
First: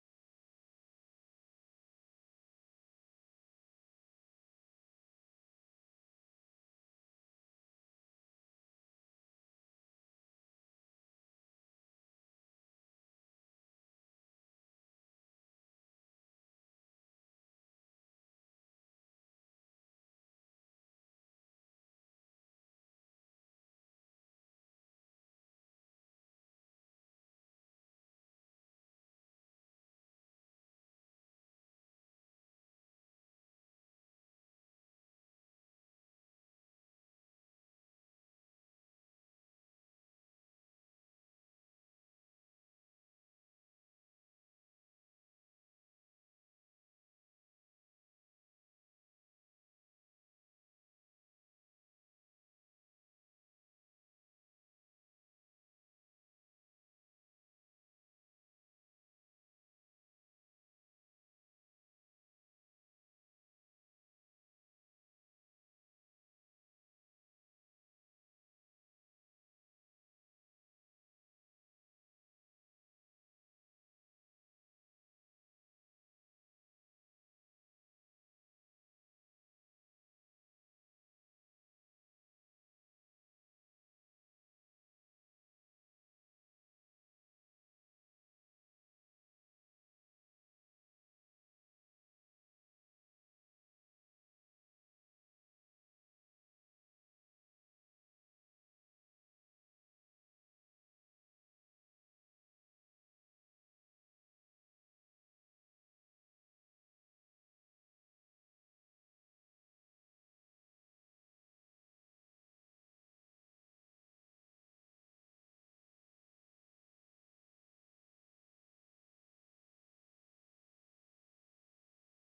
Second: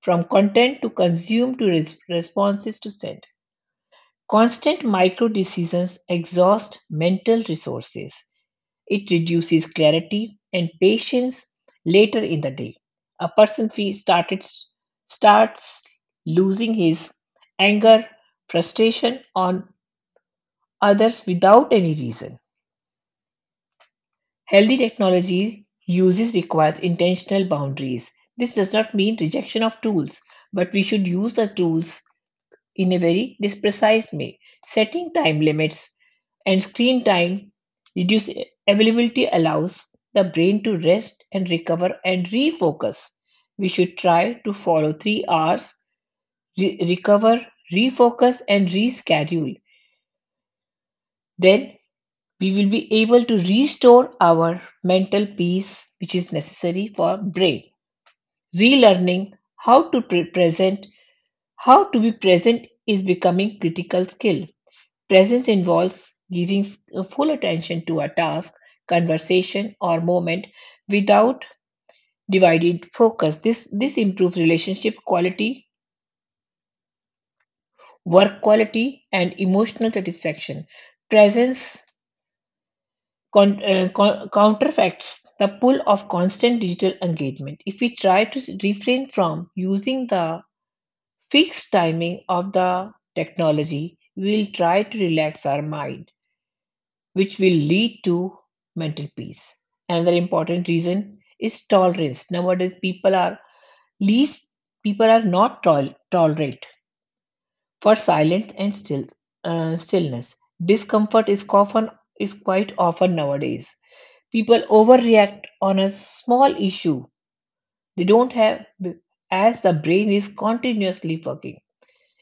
Speaker 2: from content to consume to responses to send. Constant micro decisions exhaust mental resources. It reduces clarity and patience later in the day. A person starts losing his anger, frustration on others without any reason. Healthy technology uses requires intentional boundaries. This does not mean rejection of tools, but we should use the tools in a very this precise way. Setting time limits and screen time reduce availability allows the brain to rest and recover and refocus. We should try to follow 3 hours, recover, refocus, and reschedule. Then we will be able to restore our mental peace which is necessary for brain relearning. How to pre- present how to be present is becoming critical skill. Presence involves giving full attention to a task, conversation, or moment without divided focus. This improves relationship quality, work quality, and emotional satisfaction. Presence counterfeits the pull of constant digital engagement. If we try to refrain from using the fixed timing of the technology, we will try to relax our mind, which will lead to mental peace. Another important reason is tolerance. Nowadays, people are least people are not tolerate for silence and stillness. Discomfort is quite often nowadays. People overreact on a small issue. They don't have as the brain is continuously working.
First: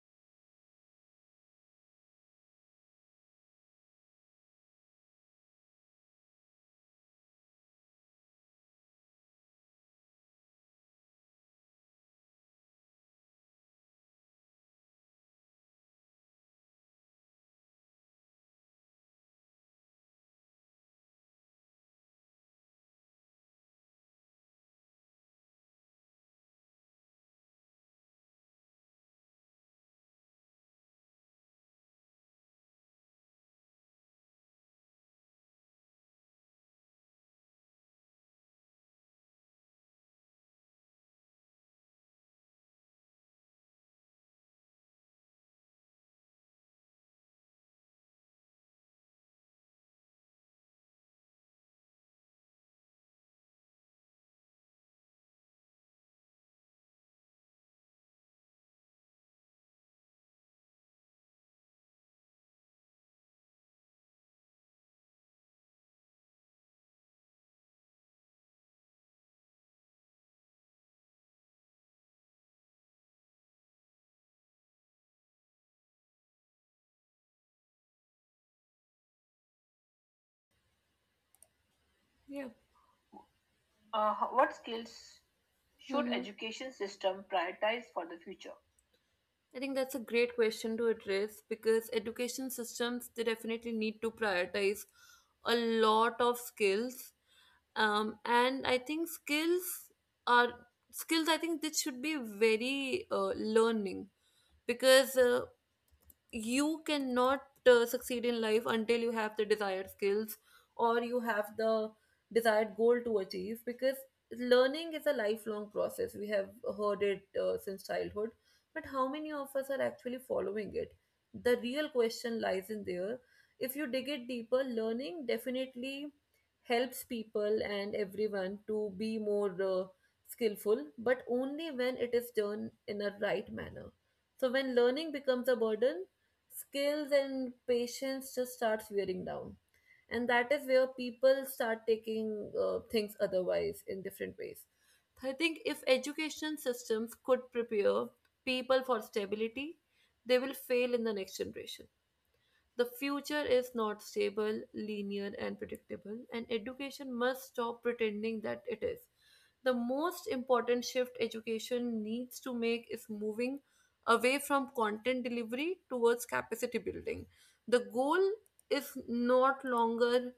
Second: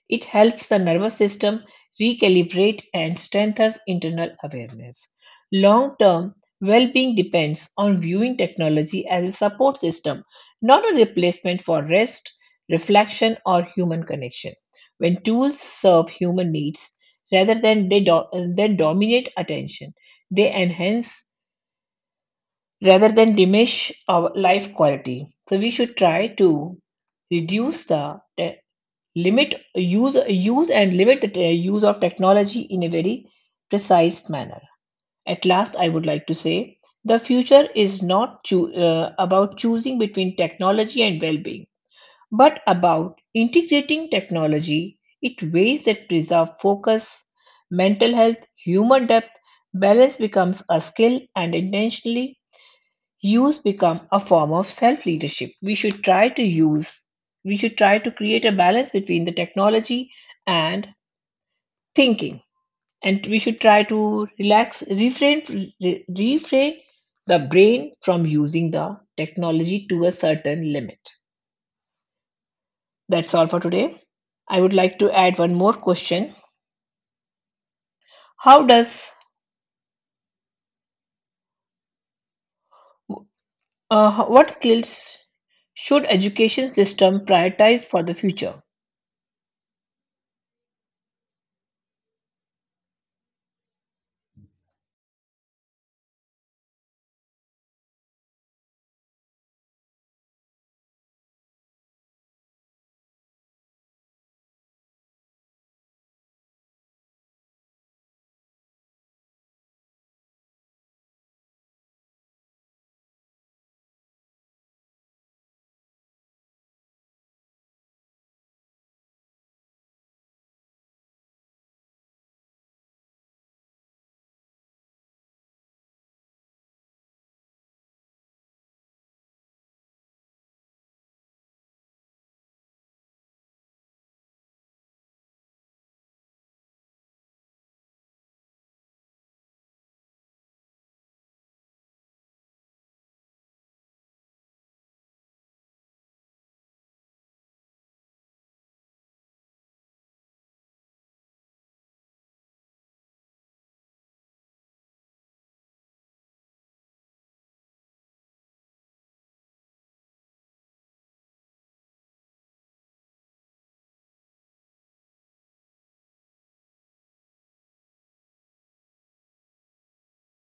Speaker 2: It helps the nervous system recalibrate and strengthens internal awareness. Long term well being depends on viewing technology as a support system, not a replacement for rest, reflection, or human connection. When tools serve human needs rather than they than dominate attention, they enhance rather than diminish our life quality. So we should try to reduce the te- limit use use and limit the use of technology in a very precise manner. At last, I would like to say the future is not about choosing between technology and well-being, but about integrating technology in ways that preserve focus, mental health, human depth. Balance becomes a skill, and intentionally use become a form of self leadership. We should try to use. We should try to create a balance between the technology and thinking, and we should try to relax refrain refrain the brain from using the technology to a certain limit. That's all for today. I would like to add one more question. how does
Speaker 1: Yeah. Uh,
Speaker 2: uh,
Speaker 1: ho-
Speaker 2: what
Speaker 1: what skills
Speaker 2: skills
Speaker 1: should
Speaker 2: should
Speaker 1: education
Speaker 2: education
Speaker 1: system
Speaker 2: system
Speaker 1: prioritize
Speaker 2: prioritize for
Speaker 1: for the
Speaker 2: the
Speaker 1: future?
Speaker 2: future?
Speaker 1: I think that's a great question to address, because education systems they definitely need to prioritize a lot of skills, and I think skills are skills. I think this should be very learning, because you cannot succeed in life until you have the desired skills or you have the desired goal to achieve, because learning is a lifelong process, we have heard it since childhood, but how many of us are actually following it? The real question lies in there. If you dig it deeper, learning definitely helps people and everyone to be more skillful, but only when it is done in a right manner. So when learning becomes a burden, skills and patience just starts wearing down, and that is where people start taking things otherwise in different ways. I think if education systems could prepare people for stability, they will fail in the next generation. The future is not stable, linear and predictable, and education must stop pretending that it is. The most important shift education needs to make is moving away from content delivery towards capacity building. The goal is not longer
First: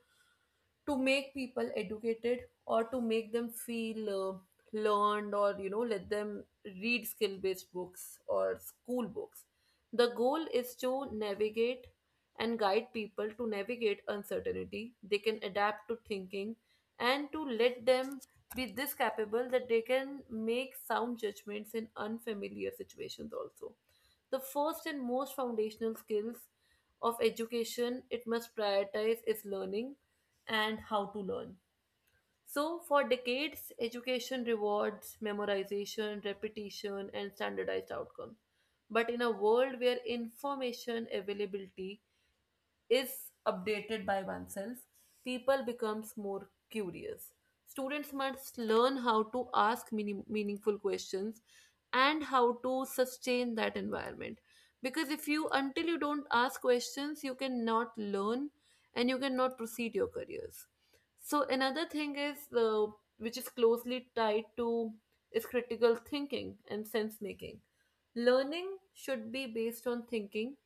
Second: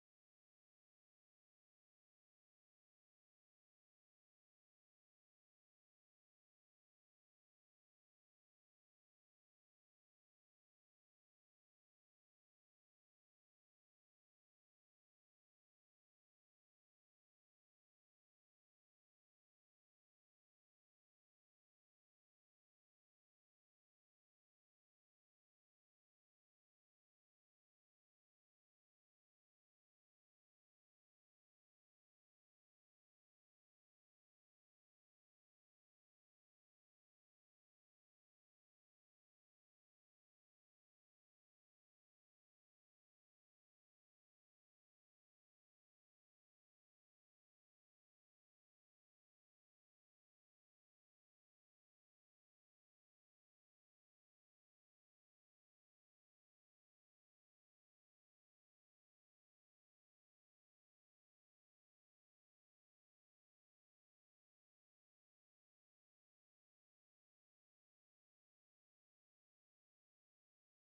Speaker 1: to make people educated or to make them feel learned, or you know, let them read skill based books or school books. The goal is to navigate and guide people to navigate uncertainty, they can adapt to thinking and to let them be this capable that they can make sound judgments in unfamiliar situations also. The first and most foundational skills of education it must prioritize is learning and how to learn. So, for decades, education rewards memorization, repetition, and standardized outcomes. But in a world where information availability is updated by oneself, people becomes more curious. Students must learn how to ask meaning, meaningful questions and how to sustain that environment. Because if you until you don't ask questions, you cannot learn and you cannot proceed your careers. So another thing is which is closely tied to is critical thinking and sense making. Learning should be based on thinking,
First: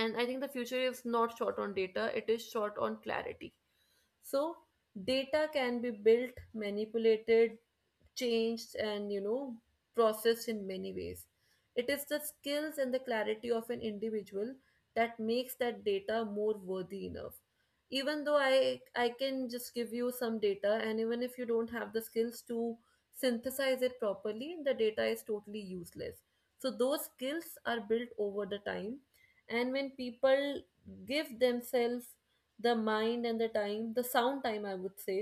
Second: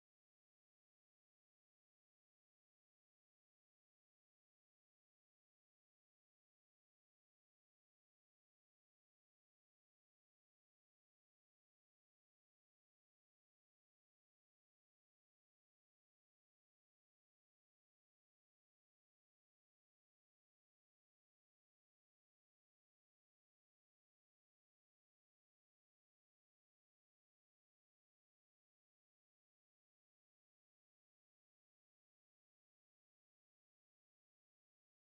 Speaker 1: and I think the future is not short on data, it is short on clarity. So data can be built, manipulated, changed and you know, processed in many ways. It is the skills and the clarity of an individual that makes that data more worthy enough. Even though I can just give you some data, and even if you don't have the skills to synthesize it properly, the data is totally useless. So those skills are built over the time, and when people give themselves the mind and the time, the sound time I would say,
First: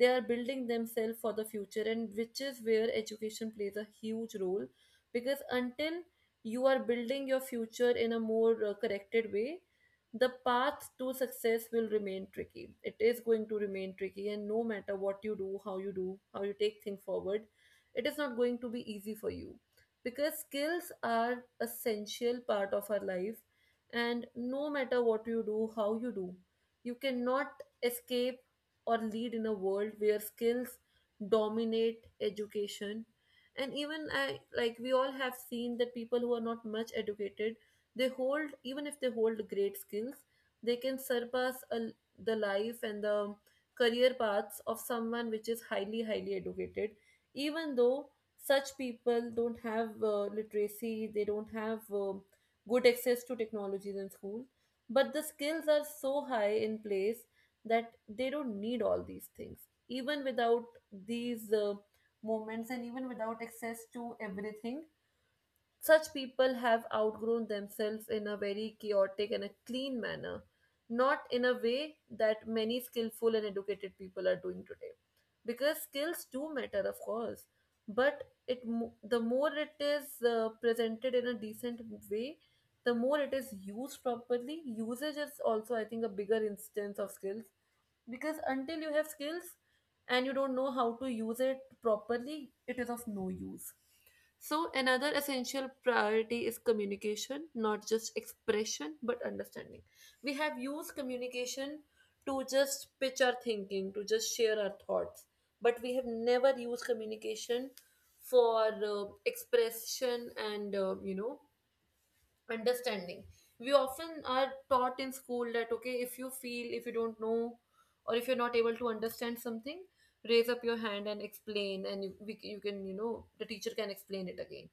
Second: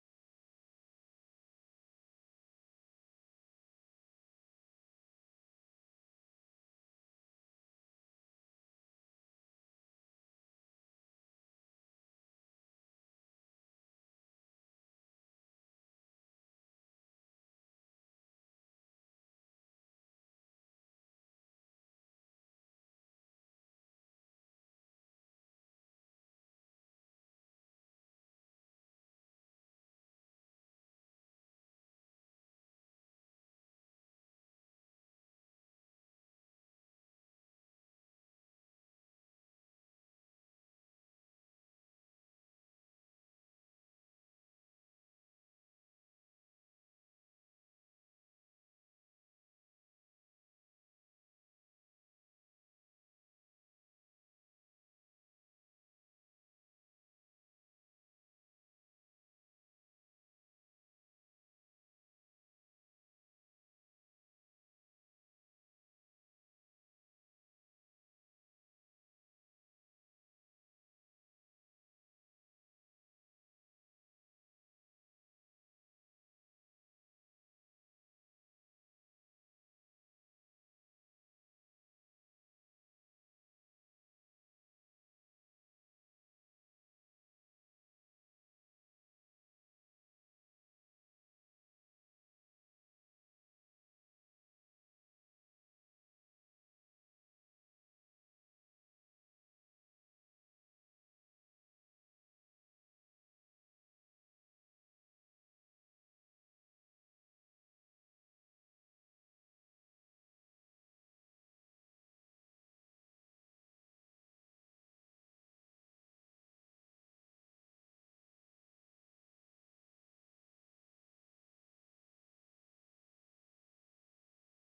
Speaker 1: they are building themselves for the future, and which is where education plays a huge role. Because until you are building your future in a more corrected way, the path to success will remain tricky, it is going to remain tricky, and no matter what you do, how you do, how you take things forward, it is not going to be easy for you, because skills are essential part of our life. And no matter what you do, how you do, you cannot escape or lead in a world where skills dominate education. And even I, like we all have seen that people who are not much educated, they hold, even if they hold great skills, they can surpass a, the life and the career paths of someone which is highly highly educated, even though such people don't have literacy, they don't have good access to technologies in school, but the skills are so high in place that they don't need all these things. Even without these moments and even without access to everything, such people have outgrown themselves in a very chaotic and a clean manner, not in a way that many skillful and educated people are doing today, because skills do matter of course. But it the more it is presented in a decent way, the more it is used properly, usage is also I think a bigger instance of skills. Because until you have skills and you don't know how to use it properly, it is of no use. So, another essential priority is communication, not just expression, but understanding. We have used communication to just pitch our thinking, to just share our thoughts, but we have never used communication for expression and understanding. We often are taught in school that okay, if you don't know or if you're not able to understand something, raise up your hand and explain, and you can, the teacher can explain it again.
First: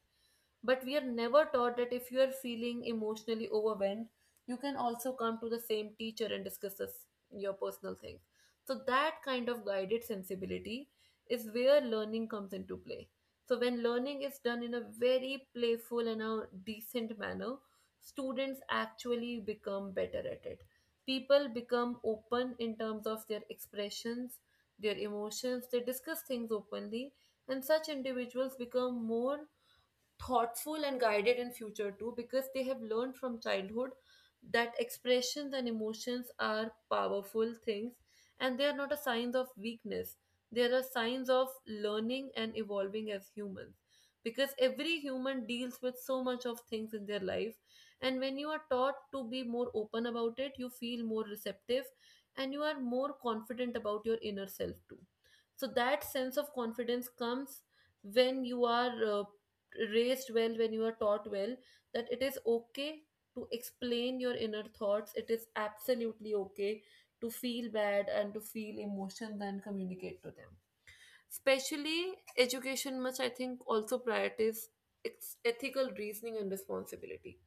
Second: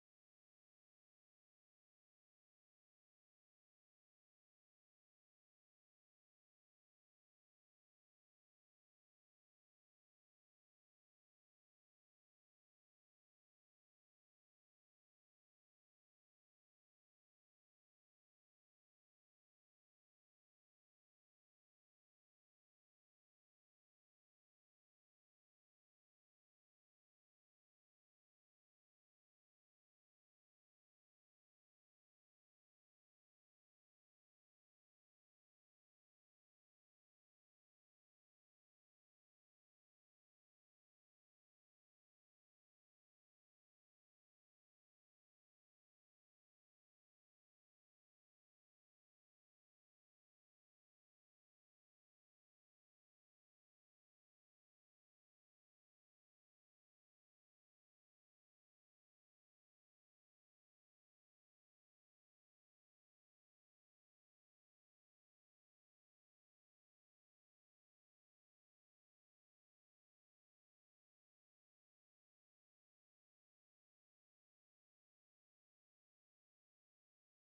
Speaker 1: But we are never taught that if you are feeling emotionally overwhelmed, you can also come to the same teacher and discuss this, your personal things. So that kind of guided sensibility is where learning comes into play. So when learning is done in a very playful and a decent manner, students actually become better at it. People become open in terms of their expressions, their emotions, they discuss things openly, and such individuals become more thoughtful and guided in future too, because they have learned from childhood that expressions and emotions are powerful things, and they are not a signs of weakness. They are signs of learning and evolving as humans, because every human deals with so much of things in their life, and when you are taught to be more open about it, you feel more receptive, and you are more confident about your inner self too. So that sense of confidence comes when you are uh, raised well, when you are taught well, that it is okay to explain your inner thoughts. It is absolutely okay to feel bad and to feel emotions and communicate to them. Especially education must, I think, also prioritize its ethical reasoning and responsibility.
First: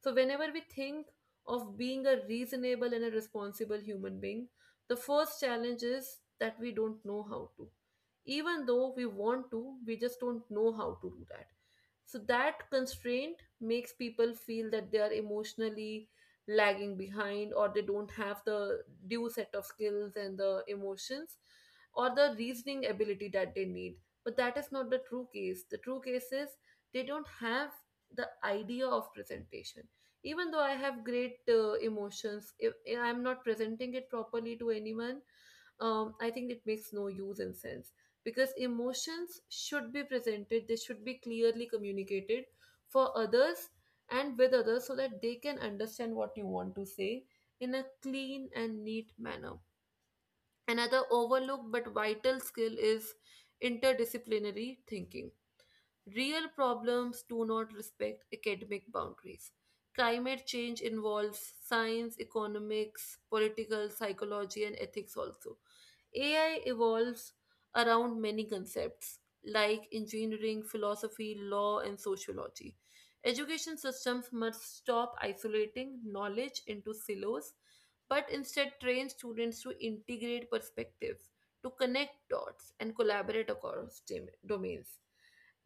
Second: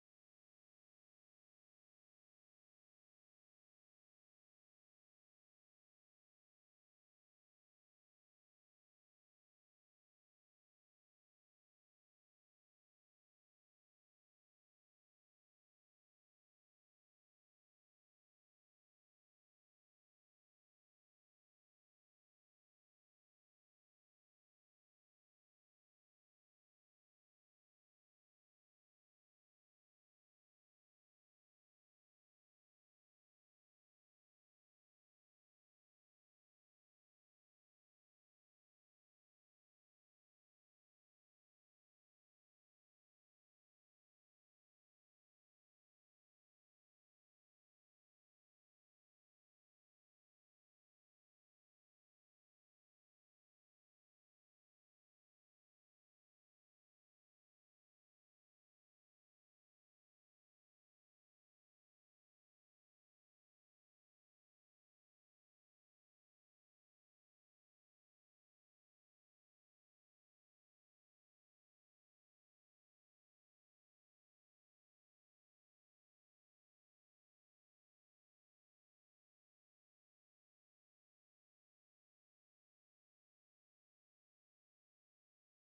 Speaker 1: So whenever we think of being a reasonable and a responsible human being, the first challenge is that we don't know how to. Even though we want to, we just don't know how to do that. So that constraint makes people feel that they are emotionally lagging behind, or they don't have the due set of skills and the emotions or the reasoning ability that they need. But that is not the true case. The true case is they don't have the idea of presentation. Even though I have great emotions, if I'm not presenting it properly to anyone, I think it makes no use and sense, because emotions should be presented, they should be clearly communicated for others and with others, so that they can understand what you want to say in a clean and neat manner. Another overlooked but vital skill is interdisciplinary thinking. Real problems do not respect academic boundaries. Climate change involves science, economics, political psychology, and ethics also. AI evolves around many concepts like engineering, philosophy, law, and sociology. Education systems must stop isolating knowledge into silos, but instead train students to integrate perspectives, to connect dots, and collaborate across domains.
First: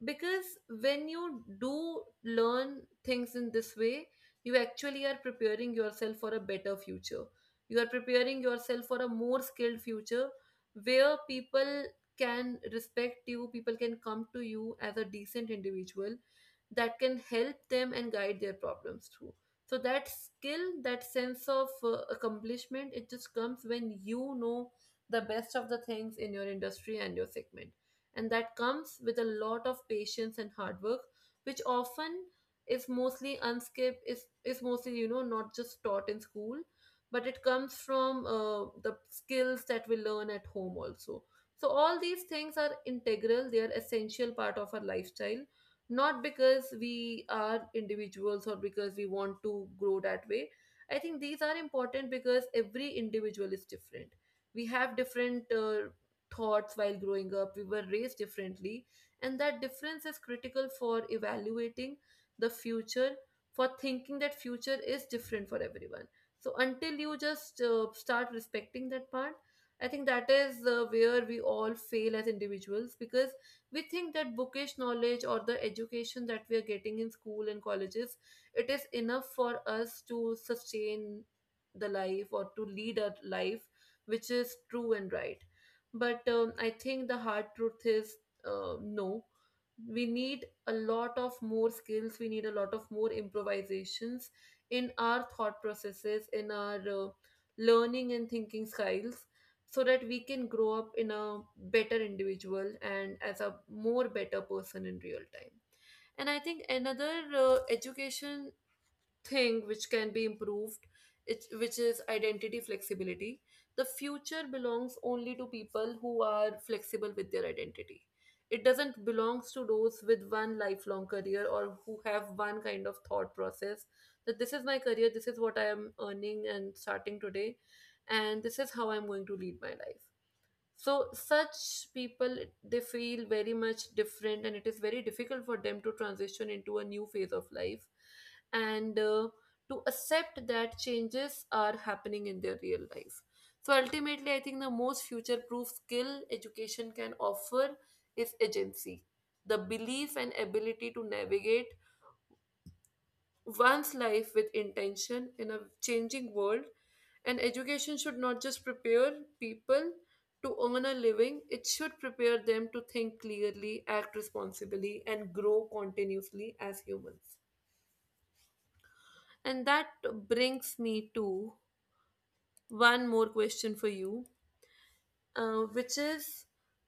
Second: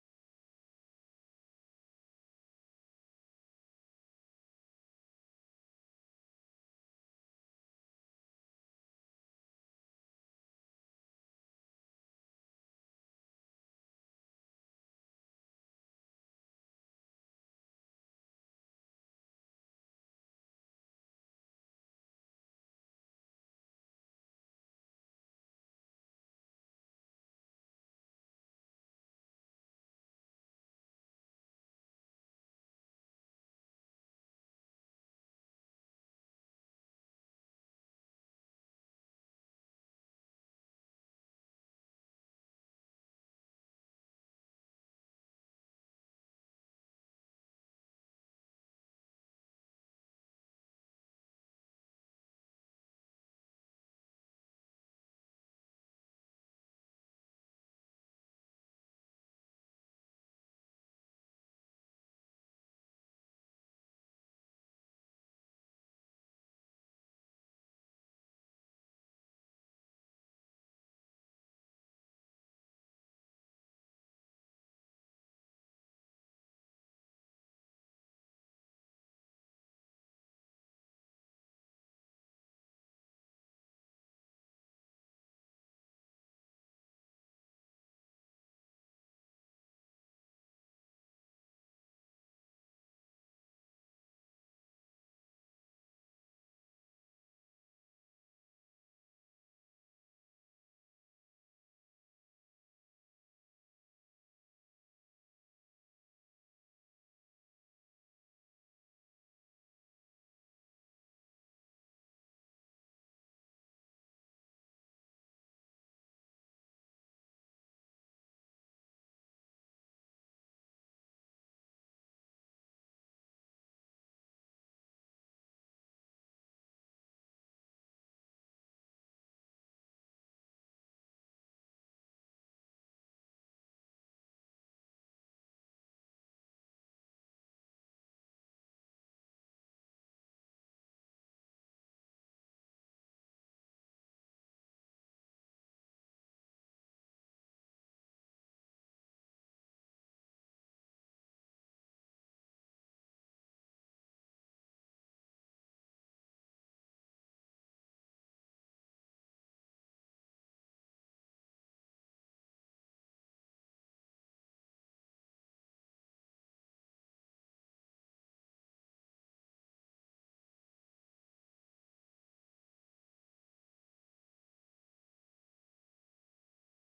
Speaker 1: Because when you do learn things in this way, you actually are preparing yourself for a better future. You are preparing yourself for a more skilled future where people can respect you, people can come to you as a decent individual that can help them and guide their problems through. So that skill, that sense of accomplishment, it just comes when you know the best of the things in your industry and your segment. And that comes with a lot of patience and hard work, which often is mostly unskip is mostly, not just taught in school, but it comes from the skills that we learn at home also. So all these things are integral. They are essential part of our lifestyle, not because we are individuals or because we want to grow that way. I think these are important because every individual is different. We have different thoughts. While growing up we were raised differently, and that difference is critical for evaluating the future, for thinking that future is different for everyone. So until you just start respecting that part, I think that is where we all fail as individuals, because we think that bookish knowledge or the education that we are getting in school and colleges, it is enough for us to sustain the life or to lead a life, which is true and right. But I think the hard truth is no, we need a lot of more skills, we need a lot of more improvisations in our thought processes, in our learning and thinking styles, so that we can grow up in a better individual and as a more better person in real time. And I think another education thing which can be improved, which is identity flexibility. The future belongs only to people who are flexible with their identity. It doesn't belongs to those with one lifelong career or who have one kind of thought process, that this is my career, this is what I am earning and starting today, and this is how I'm going to lead my life. So such people, they feel very much different, and it is very difficult for them to transition into a new phase of life and to accept that changes are happening in their real life. So ultimately I think the most future proof skill education can offer is agency, the belief and ability to navigate one's life with intention in a changing world. And education should not just prepare people to earn a living, it should prepare them to think clearly, act responsibly, and grow continuously as humans. And that brings me to one more question for you, which is,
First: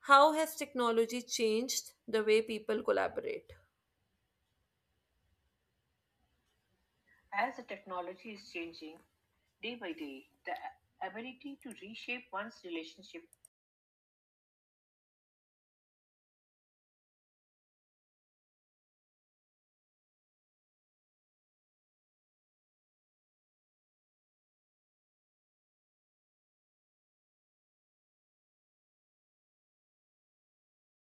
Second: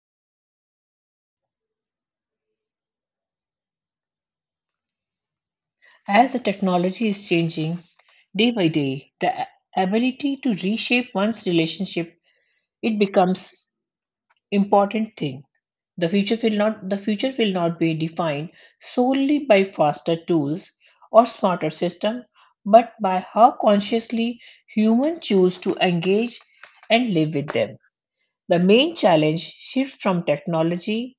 Speaker 1: how has technology changed the way people collaborate?
Speaker 2: As the technology is
Speaker 1: As the
Speaker 2: changing
Speaker 1: technology
Speaker 2: day
Speaker 1: is
Speaker 2: by
Speaker 1: changing
Speaker 2: day,
Speaker 1: day by day,
Speaker 2: ability to
Speaker 1: the
Speaker 2: reshape one's
Speaker 1: ability to
Speaker 2: relationship
Speaker 1: reshape one's
Speaker 2: it
Speaker 1: relationship.
Speaker 2: becomes important thing. The future will not be defined solely by faster tools or smarter system, but by how consciously humans choose to engage and live with them. The main challenge shifts from technology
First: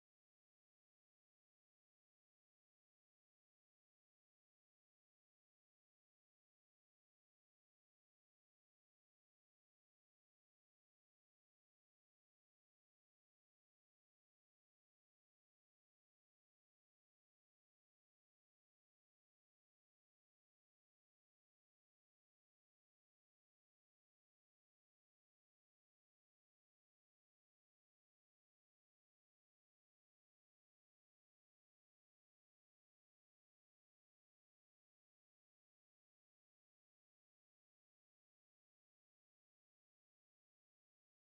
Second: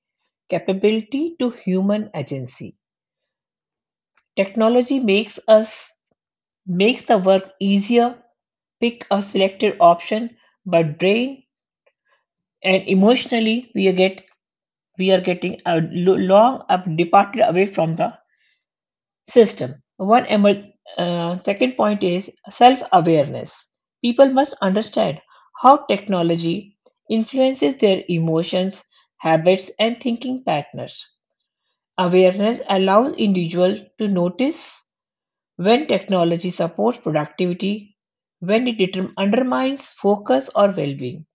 Speaker 2: capability to human agency. Technology makes us Makes the work easier, pick a selected option, but brain and emotionally we are getting long up departed away from the system. Second point is self-awareness. People must understand how technology influences their emotions, habits, and thinking patterns. Awareness allows individuals to notice when technology supports productivity, when it undermines focus or well being.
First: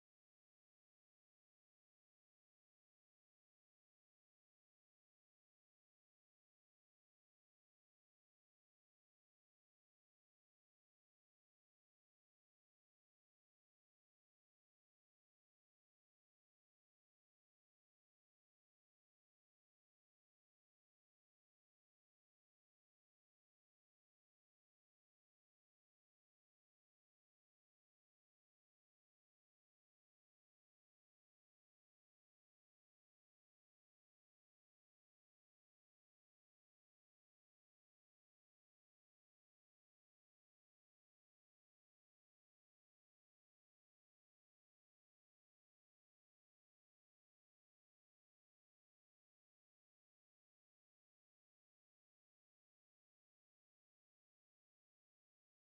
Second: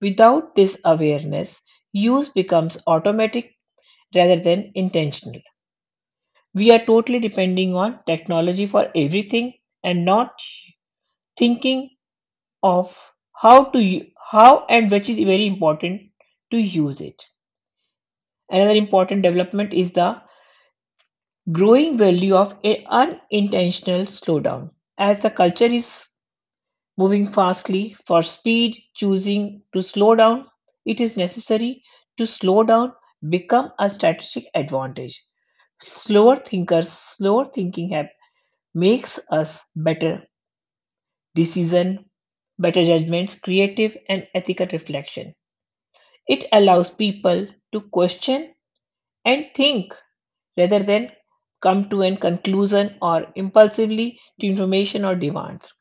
Speaker 2: Without this awareness, use becomes automatic rather than intentional. We are totally depending on technology for everything and not thinking of how to u- how and which is very important to use it. Another important development is the growing value of a unintentional slowdown. As the culture is moving fastly for speed, choosing to slow down, it is necessary to slow down become a strategic advantage. Slower thinkers, slower thinking have makes us better decision, better judgments, creative and ethical reflection. It allows people to question and think rather than come to an conclusion or impulsively to information or demands.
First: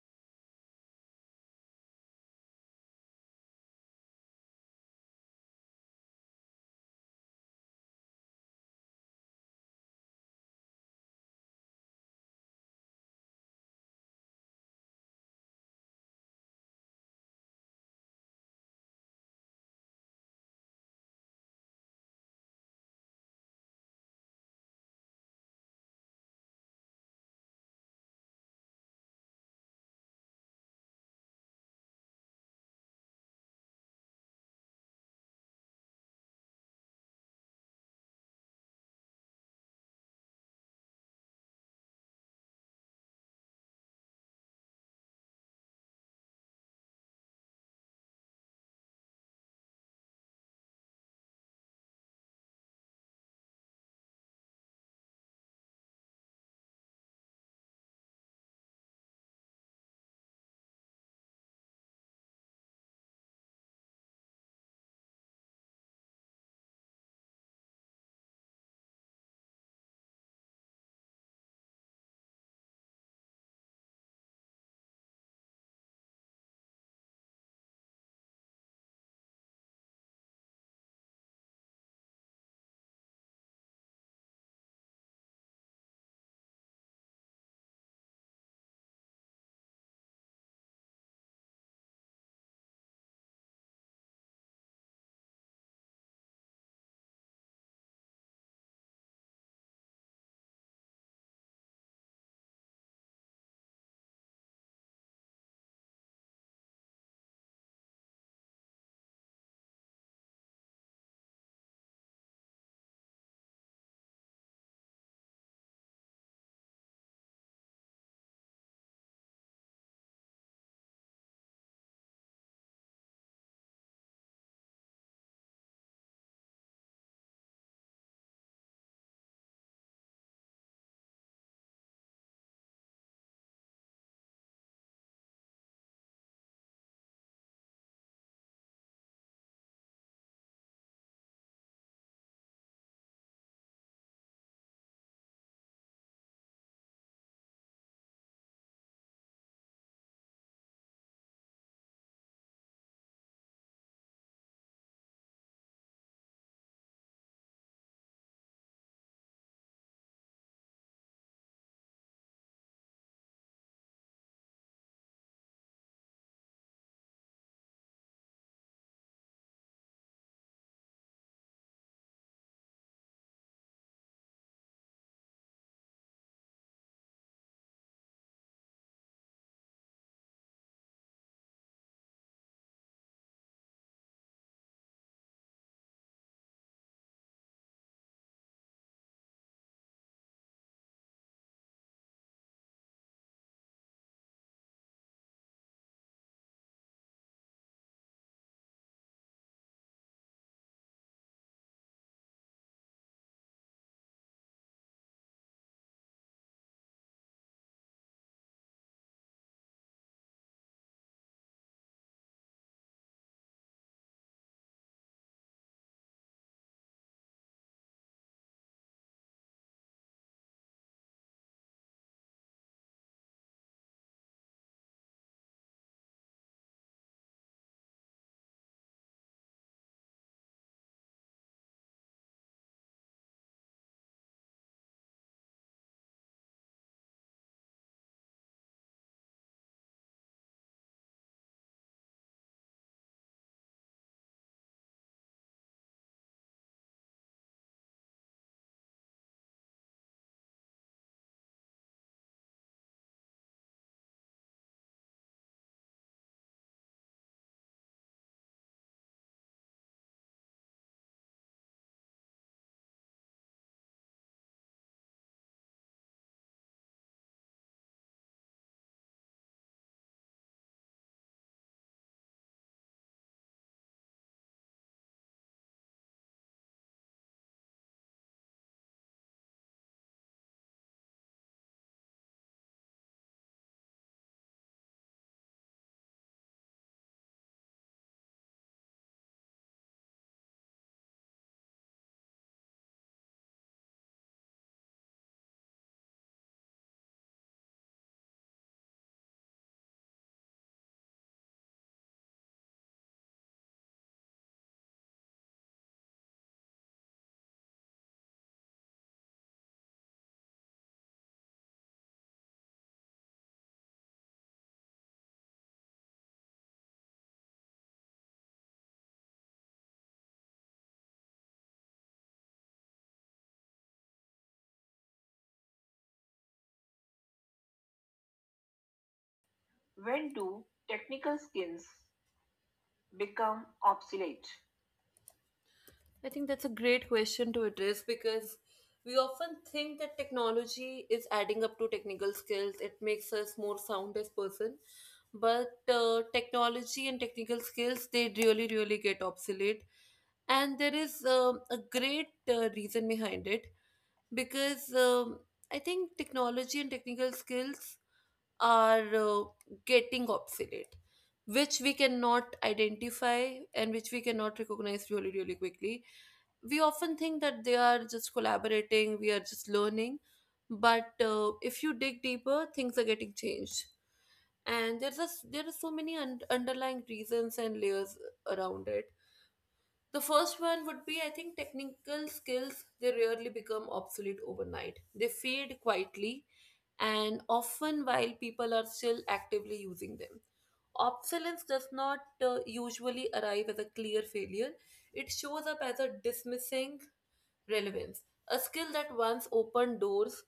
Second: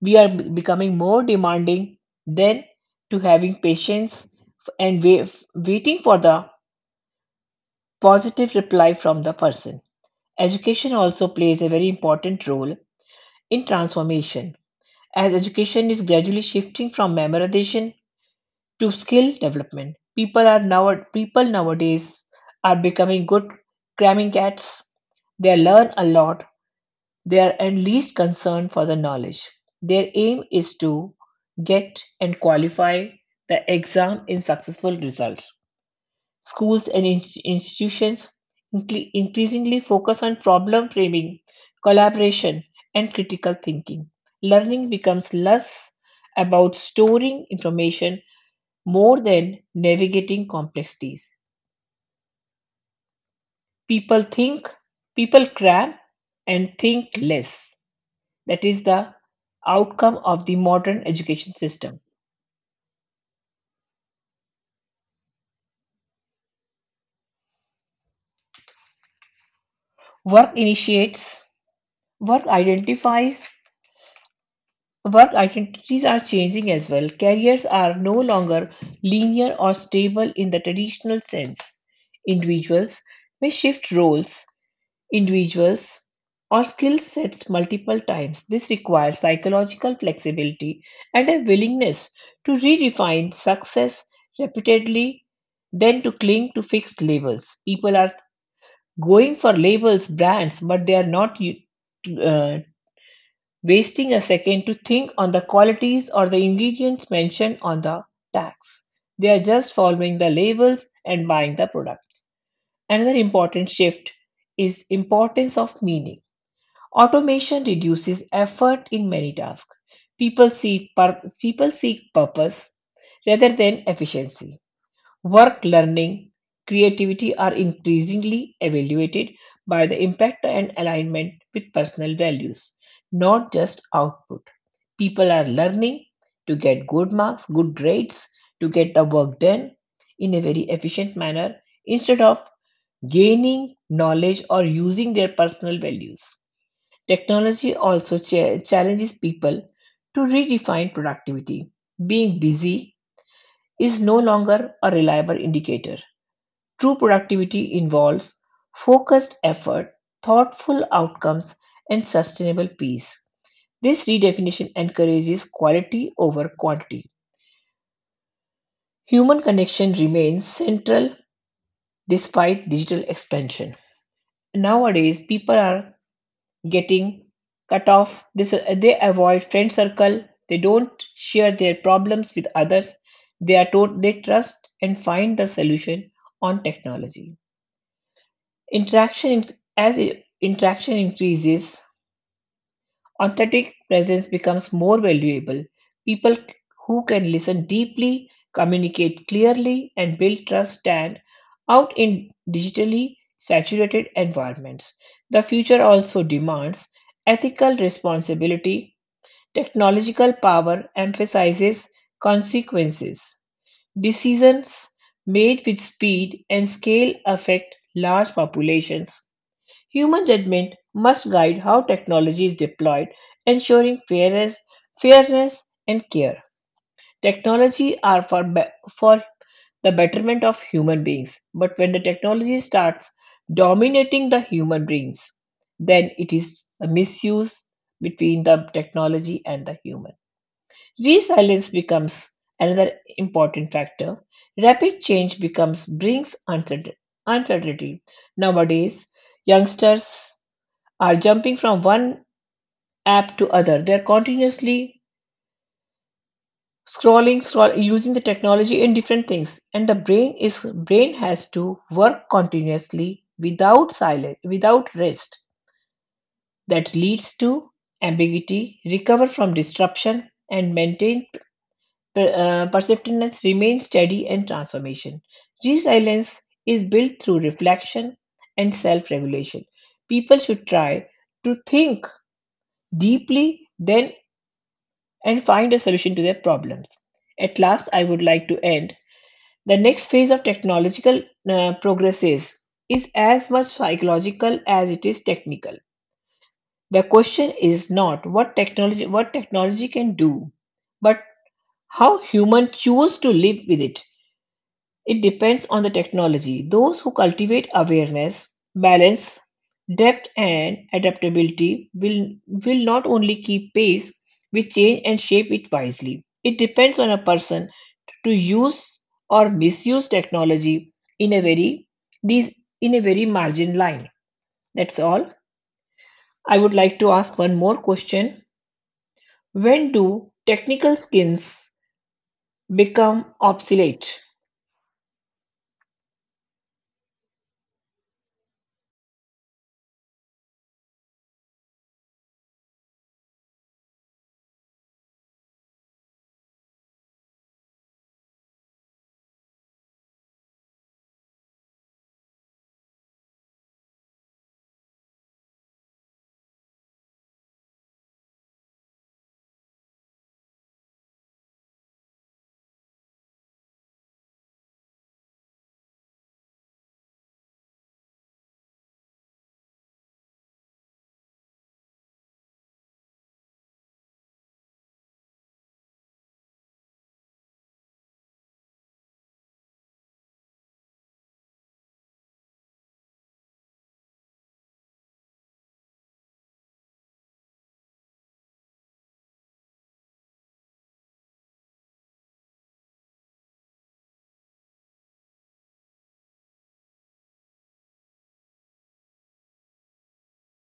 Speaker 2: We are becoming more demanding than to having patience and waiting for the positive reply from the person. Education also plays a very important role in transformation. As education is gradually shifting from memorization to skill development, people nowadays are becoming good cramming cats. They learn a lot. They are at least concerned for the knowledge. Their aim is to get and qualify the exam in successful results. Schools and institutions increasingly focus on problem framing, collaboration, and critical thinking. Learning becomes less about storing information more than navigating complexities. People think, people cram, and think less. That is the outcome of the modern education system. Work initiates, work identifies, work identities are changing as well. Careers are no longer linear or stable in the traditional sense. Individuals may shift roles, individuals, or skill sets multiple times. This requires psychological flexibility and a willingness to redefine success repeatedly than to cling to fixed labels. People are going for labels, brands, but they are not uh, wasting a second to think on the qualities or the ingredients mentioned on the tax. They are just following the labels and buying the products. Another important shift is importance of meaning. Automation reduces effort in many tasks. People seek purpose rather than efficiency. Work, learning, creativity are increasingly evaluated by the impact and alignment with personal values, not just output. People are learning to get good marks, good grades, to get the work done in a very efficient manner instead of gaining knowledge or using their personal values. Technology also challenges people to redefine productivity. Being busy is no longer a reliable indicator. True productivity involves focused effort, thoughtful outcomes, and sustainable peace. This redefinition encourages quality over quantity. Human connection remains central despite digital expansion. Nowadays, people are getting cut off. They avoid friend circle. They don't share their problems with others. They are told they trust and find the solution on technology. Interaction in- as I- interaction increases. Authentic presence becomes more valuable. People who can listen deeply, communicate clearly, and build trust stand out in digitally saturated environments. The future also demands ethical responsibility. Technological power emphasizes consequences. Decisions made with speed and scale affect large populations. Human judgment must guide how technology is deployed, ensuring fairness and care. Technology are for the betterment of human beings, but when the technology starts dominating the human beings, then it is a misuse between the technology and the human. Resilience becomes another important factor. Rapid change becomes brings uncertainty. Nowadays, youngsters are jumping from one app to other. They're continuously scrolling, using the technology in different things, and the brain has to work continuously without silence, without rest. That leads to ambiguity, recover from disruption, and maintain perceptiveness, remain steady and transformation. Resilience is built through reflection and self-regulation. People should try to think deeply, then and find a solution to their problems. At last, I would like to end. The next phase of technological progress is as much psychological as it is technical. The question is not what technology can do, but how humans choose to live with it. It depends on the technology. Those who cultivate awareness, balance, depth, and adaptability will not only keep pace with change and shape it wisely. It depends on a person to use or misuse technology in a very margin line. That's all. I would like to ask one more question. When do
Speaker 1: When
Speaker 2: technical
Speaker 1: do
Speaker 2: skills
Speaker 1: technical skills
Speaker 2: become
Speaker 1: become
Speaker 2: obsolete?
Speaker 1: obsolete? I think that's a great question to address, because we often think that technology is adding up to technical skills. It makes us more sound as person, but technology and technical skills, they really get obsolete, and there is a great reason behind it. Because I think technology and technical skills are getting obsolete, which we cannot identify and which we cannot recognize really, really quickly. We often think that they are just collaborating, we are just learning, but if you dig deeper, things are getting changed. And there are so many underlying reasons and layers around it. The first one would be, I think, technical skills, they rarely become obsolete overnight. They fade quietly, and often while people are still actively using them. Obsolescence does not usually arrive as a clear failure, it shows up as a dismissing relevance. A skill that once opened doors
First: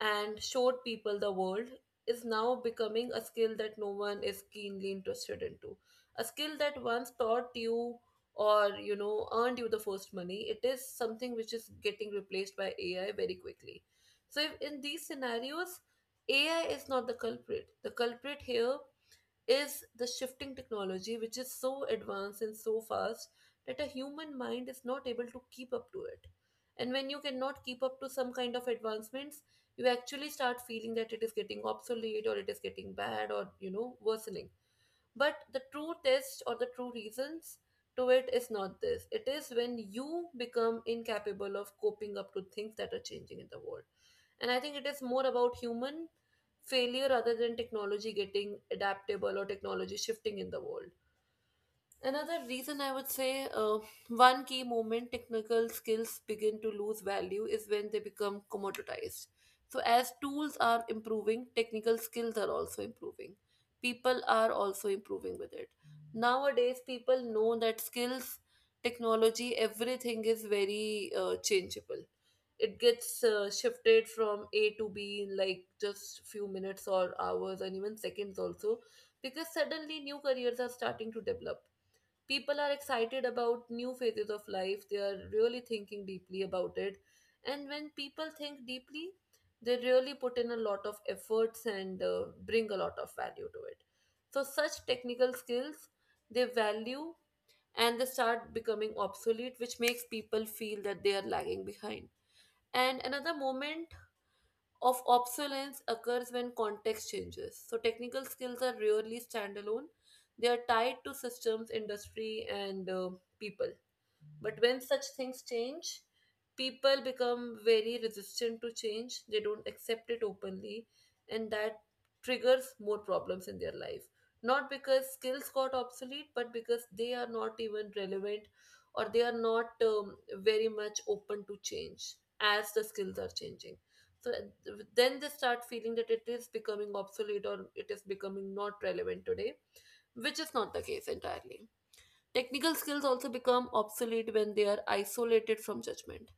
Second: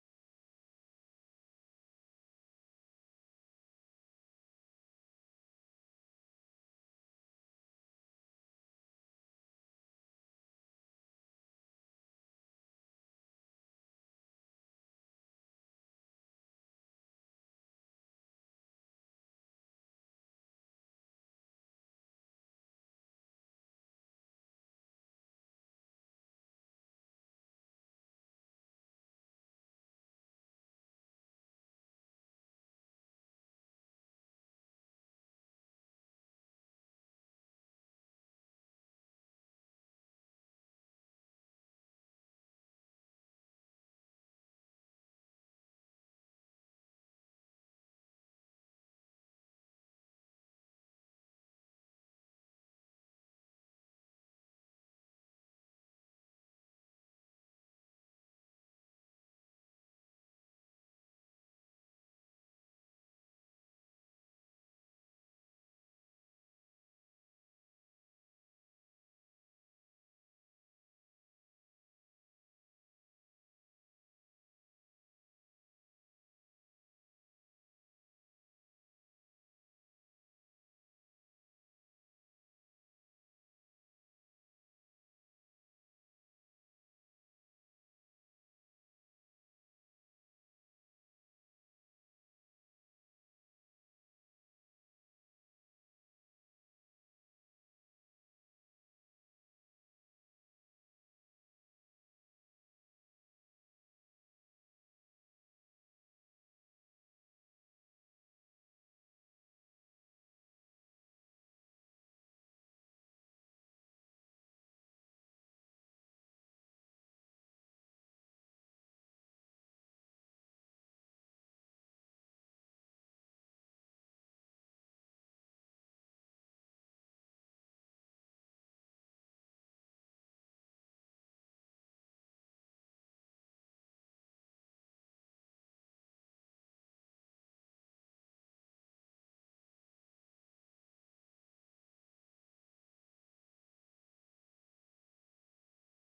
Speaker 1: and showed people the world is now becoming a skill that no one is keenly interested into. A skill that once taught you or earned you the first money, it is something which is getting replaced by AI very quickly. So if in these scenarios, AI is not the culprit. The culprit here is the shifting technology, which is so advanced and so fast that a human mind is not able to keep up to it. And when you cannot keep up to some kind of advancements, you actually start feeling that it is getting obsolete or it is getting bad or, worsening. But the true test or the true reasons to it is not this. It is when you become incapable of coping up to things that are changing in the world. And I think it is more about human failure other than technology getting adaptable or technology shifting in the world. Another reason I would say, one key moment technical skills begin to lose value is when they become commoditized. So as tools are improving, technical skills are also improving. People are also improving with it. Nowadays, people know that skills, technology, everything is very changeable. It gets shifted from A to B in like just few minutes or hours and even seconds also, because suddenly new careers are starting to develop. People are excited about new phases of life, they are really thinking deeply about it. And when people think deeply, they really put in a lot of efforts and bring a lot of value to it. So such technical skills, they value, and they start becoming obsolete, which makes people feel that they are lagging behind. And another moment of obsolescence occurs when context changes. So technical skills are rarely standalone, they are tied to systems, industry, and people. But when such things change, people become very resistant to change. They don't accept it openly, and that triggers more problems in their life. Not because skills got obsolete, but because they are not even relevant, or they are not very much open to change as the skills are changing. So then they start feeling that it is becoming obsolete or it is becoming not relevant today, which is not the case entirely. Technical skills also become obsolete when they are isolated from judgment.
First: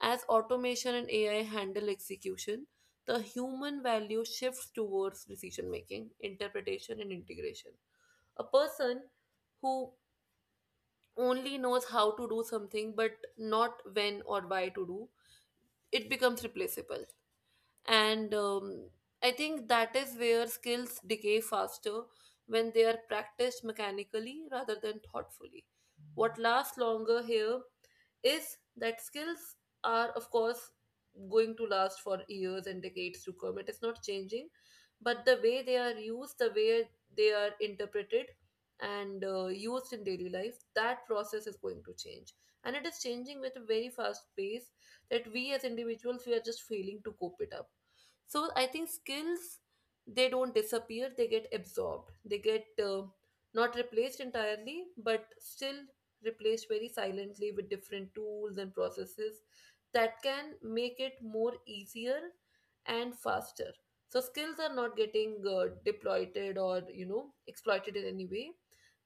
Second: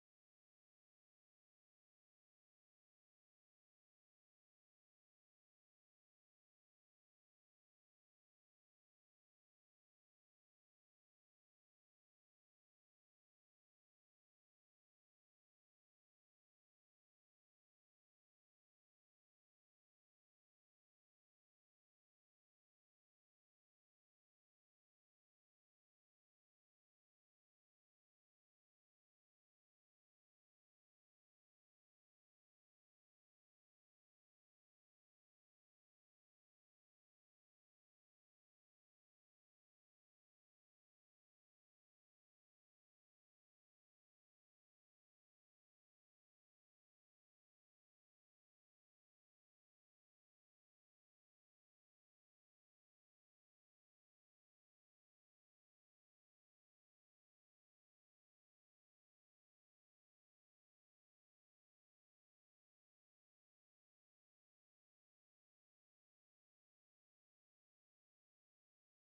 Speaker 1: As automation and AI handle execution, the human value shifts towards decision making, interpretation, and integration. A person who only knows how to do something but not when or why to do, it becomes replaceable, and I think that is where skills decay faster when they are practiced mechanically rather than thoughtfully. What lasts longer here is that skills are of course going to last for years and decades to come. It is not changing, but the way they are used, the way they are interpreted and used in daily life, that process is going to change, and it is changing with a very fast pace that we as individuals, we are just failing to cope it up. So I think skills, they don't disappear, they get absorbed, they get not replaced entirely, but still replaced very silently with different tools and processes that can make it more easier and faster. So skills are not getting deployed or exploited in any way,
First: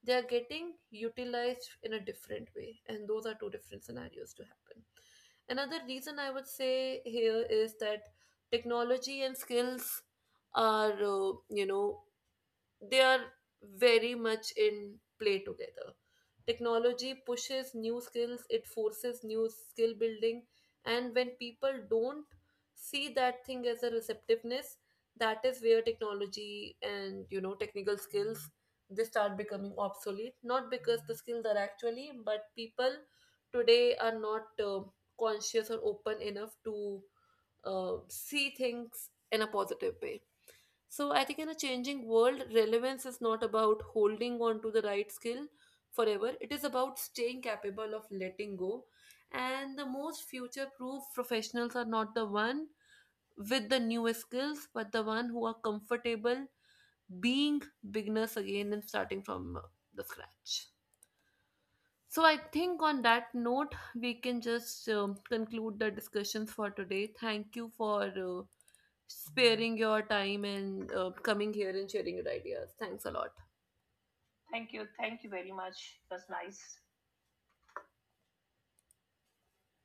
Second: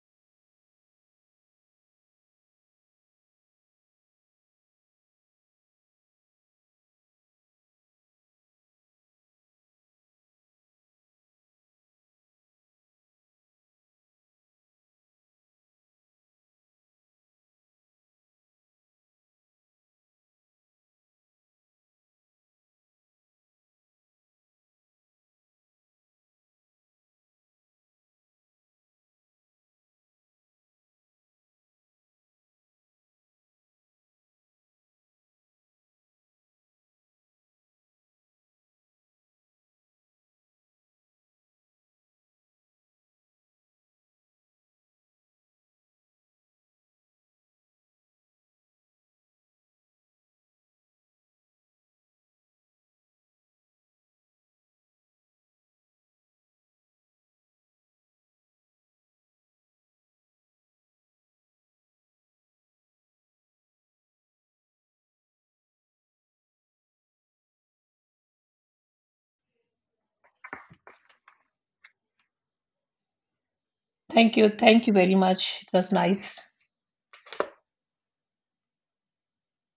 Speaker 1: they are getting utilized in a different way, and those are two different scenarios to happen. Another reason I would say here is that technology and skills are, they are very much in play together. Technology pushes new skills, it forces new skill building, and when people don't see that thing as a receptiveness, that is where technology and technical skills, they start becoming obsolete. Not because the skills are actually, but people today are not conscious or open enough to see things in a positive way. So I think in a changing world, relevance is not about holding on to the right skill forever. It is about staying capable of letting go. And the most future-proof professionals are not the one with the newest skills, but the one who are comfortable being beginners again and starting from the scratch. So I think on that note, we can just conclude the discussions for today. Thank you for sparing your time and coming here and sharing your ideas. Thanks a lot.
Speaker 2: Thank you.
Speaker 1: Thank you.
Speaker 2: Thank you very
Speaker 1: Thank you very
Speaker 2: much. It was
Speaker 1: much. It was
Speaker 2: nice.
Speaker 1: nice.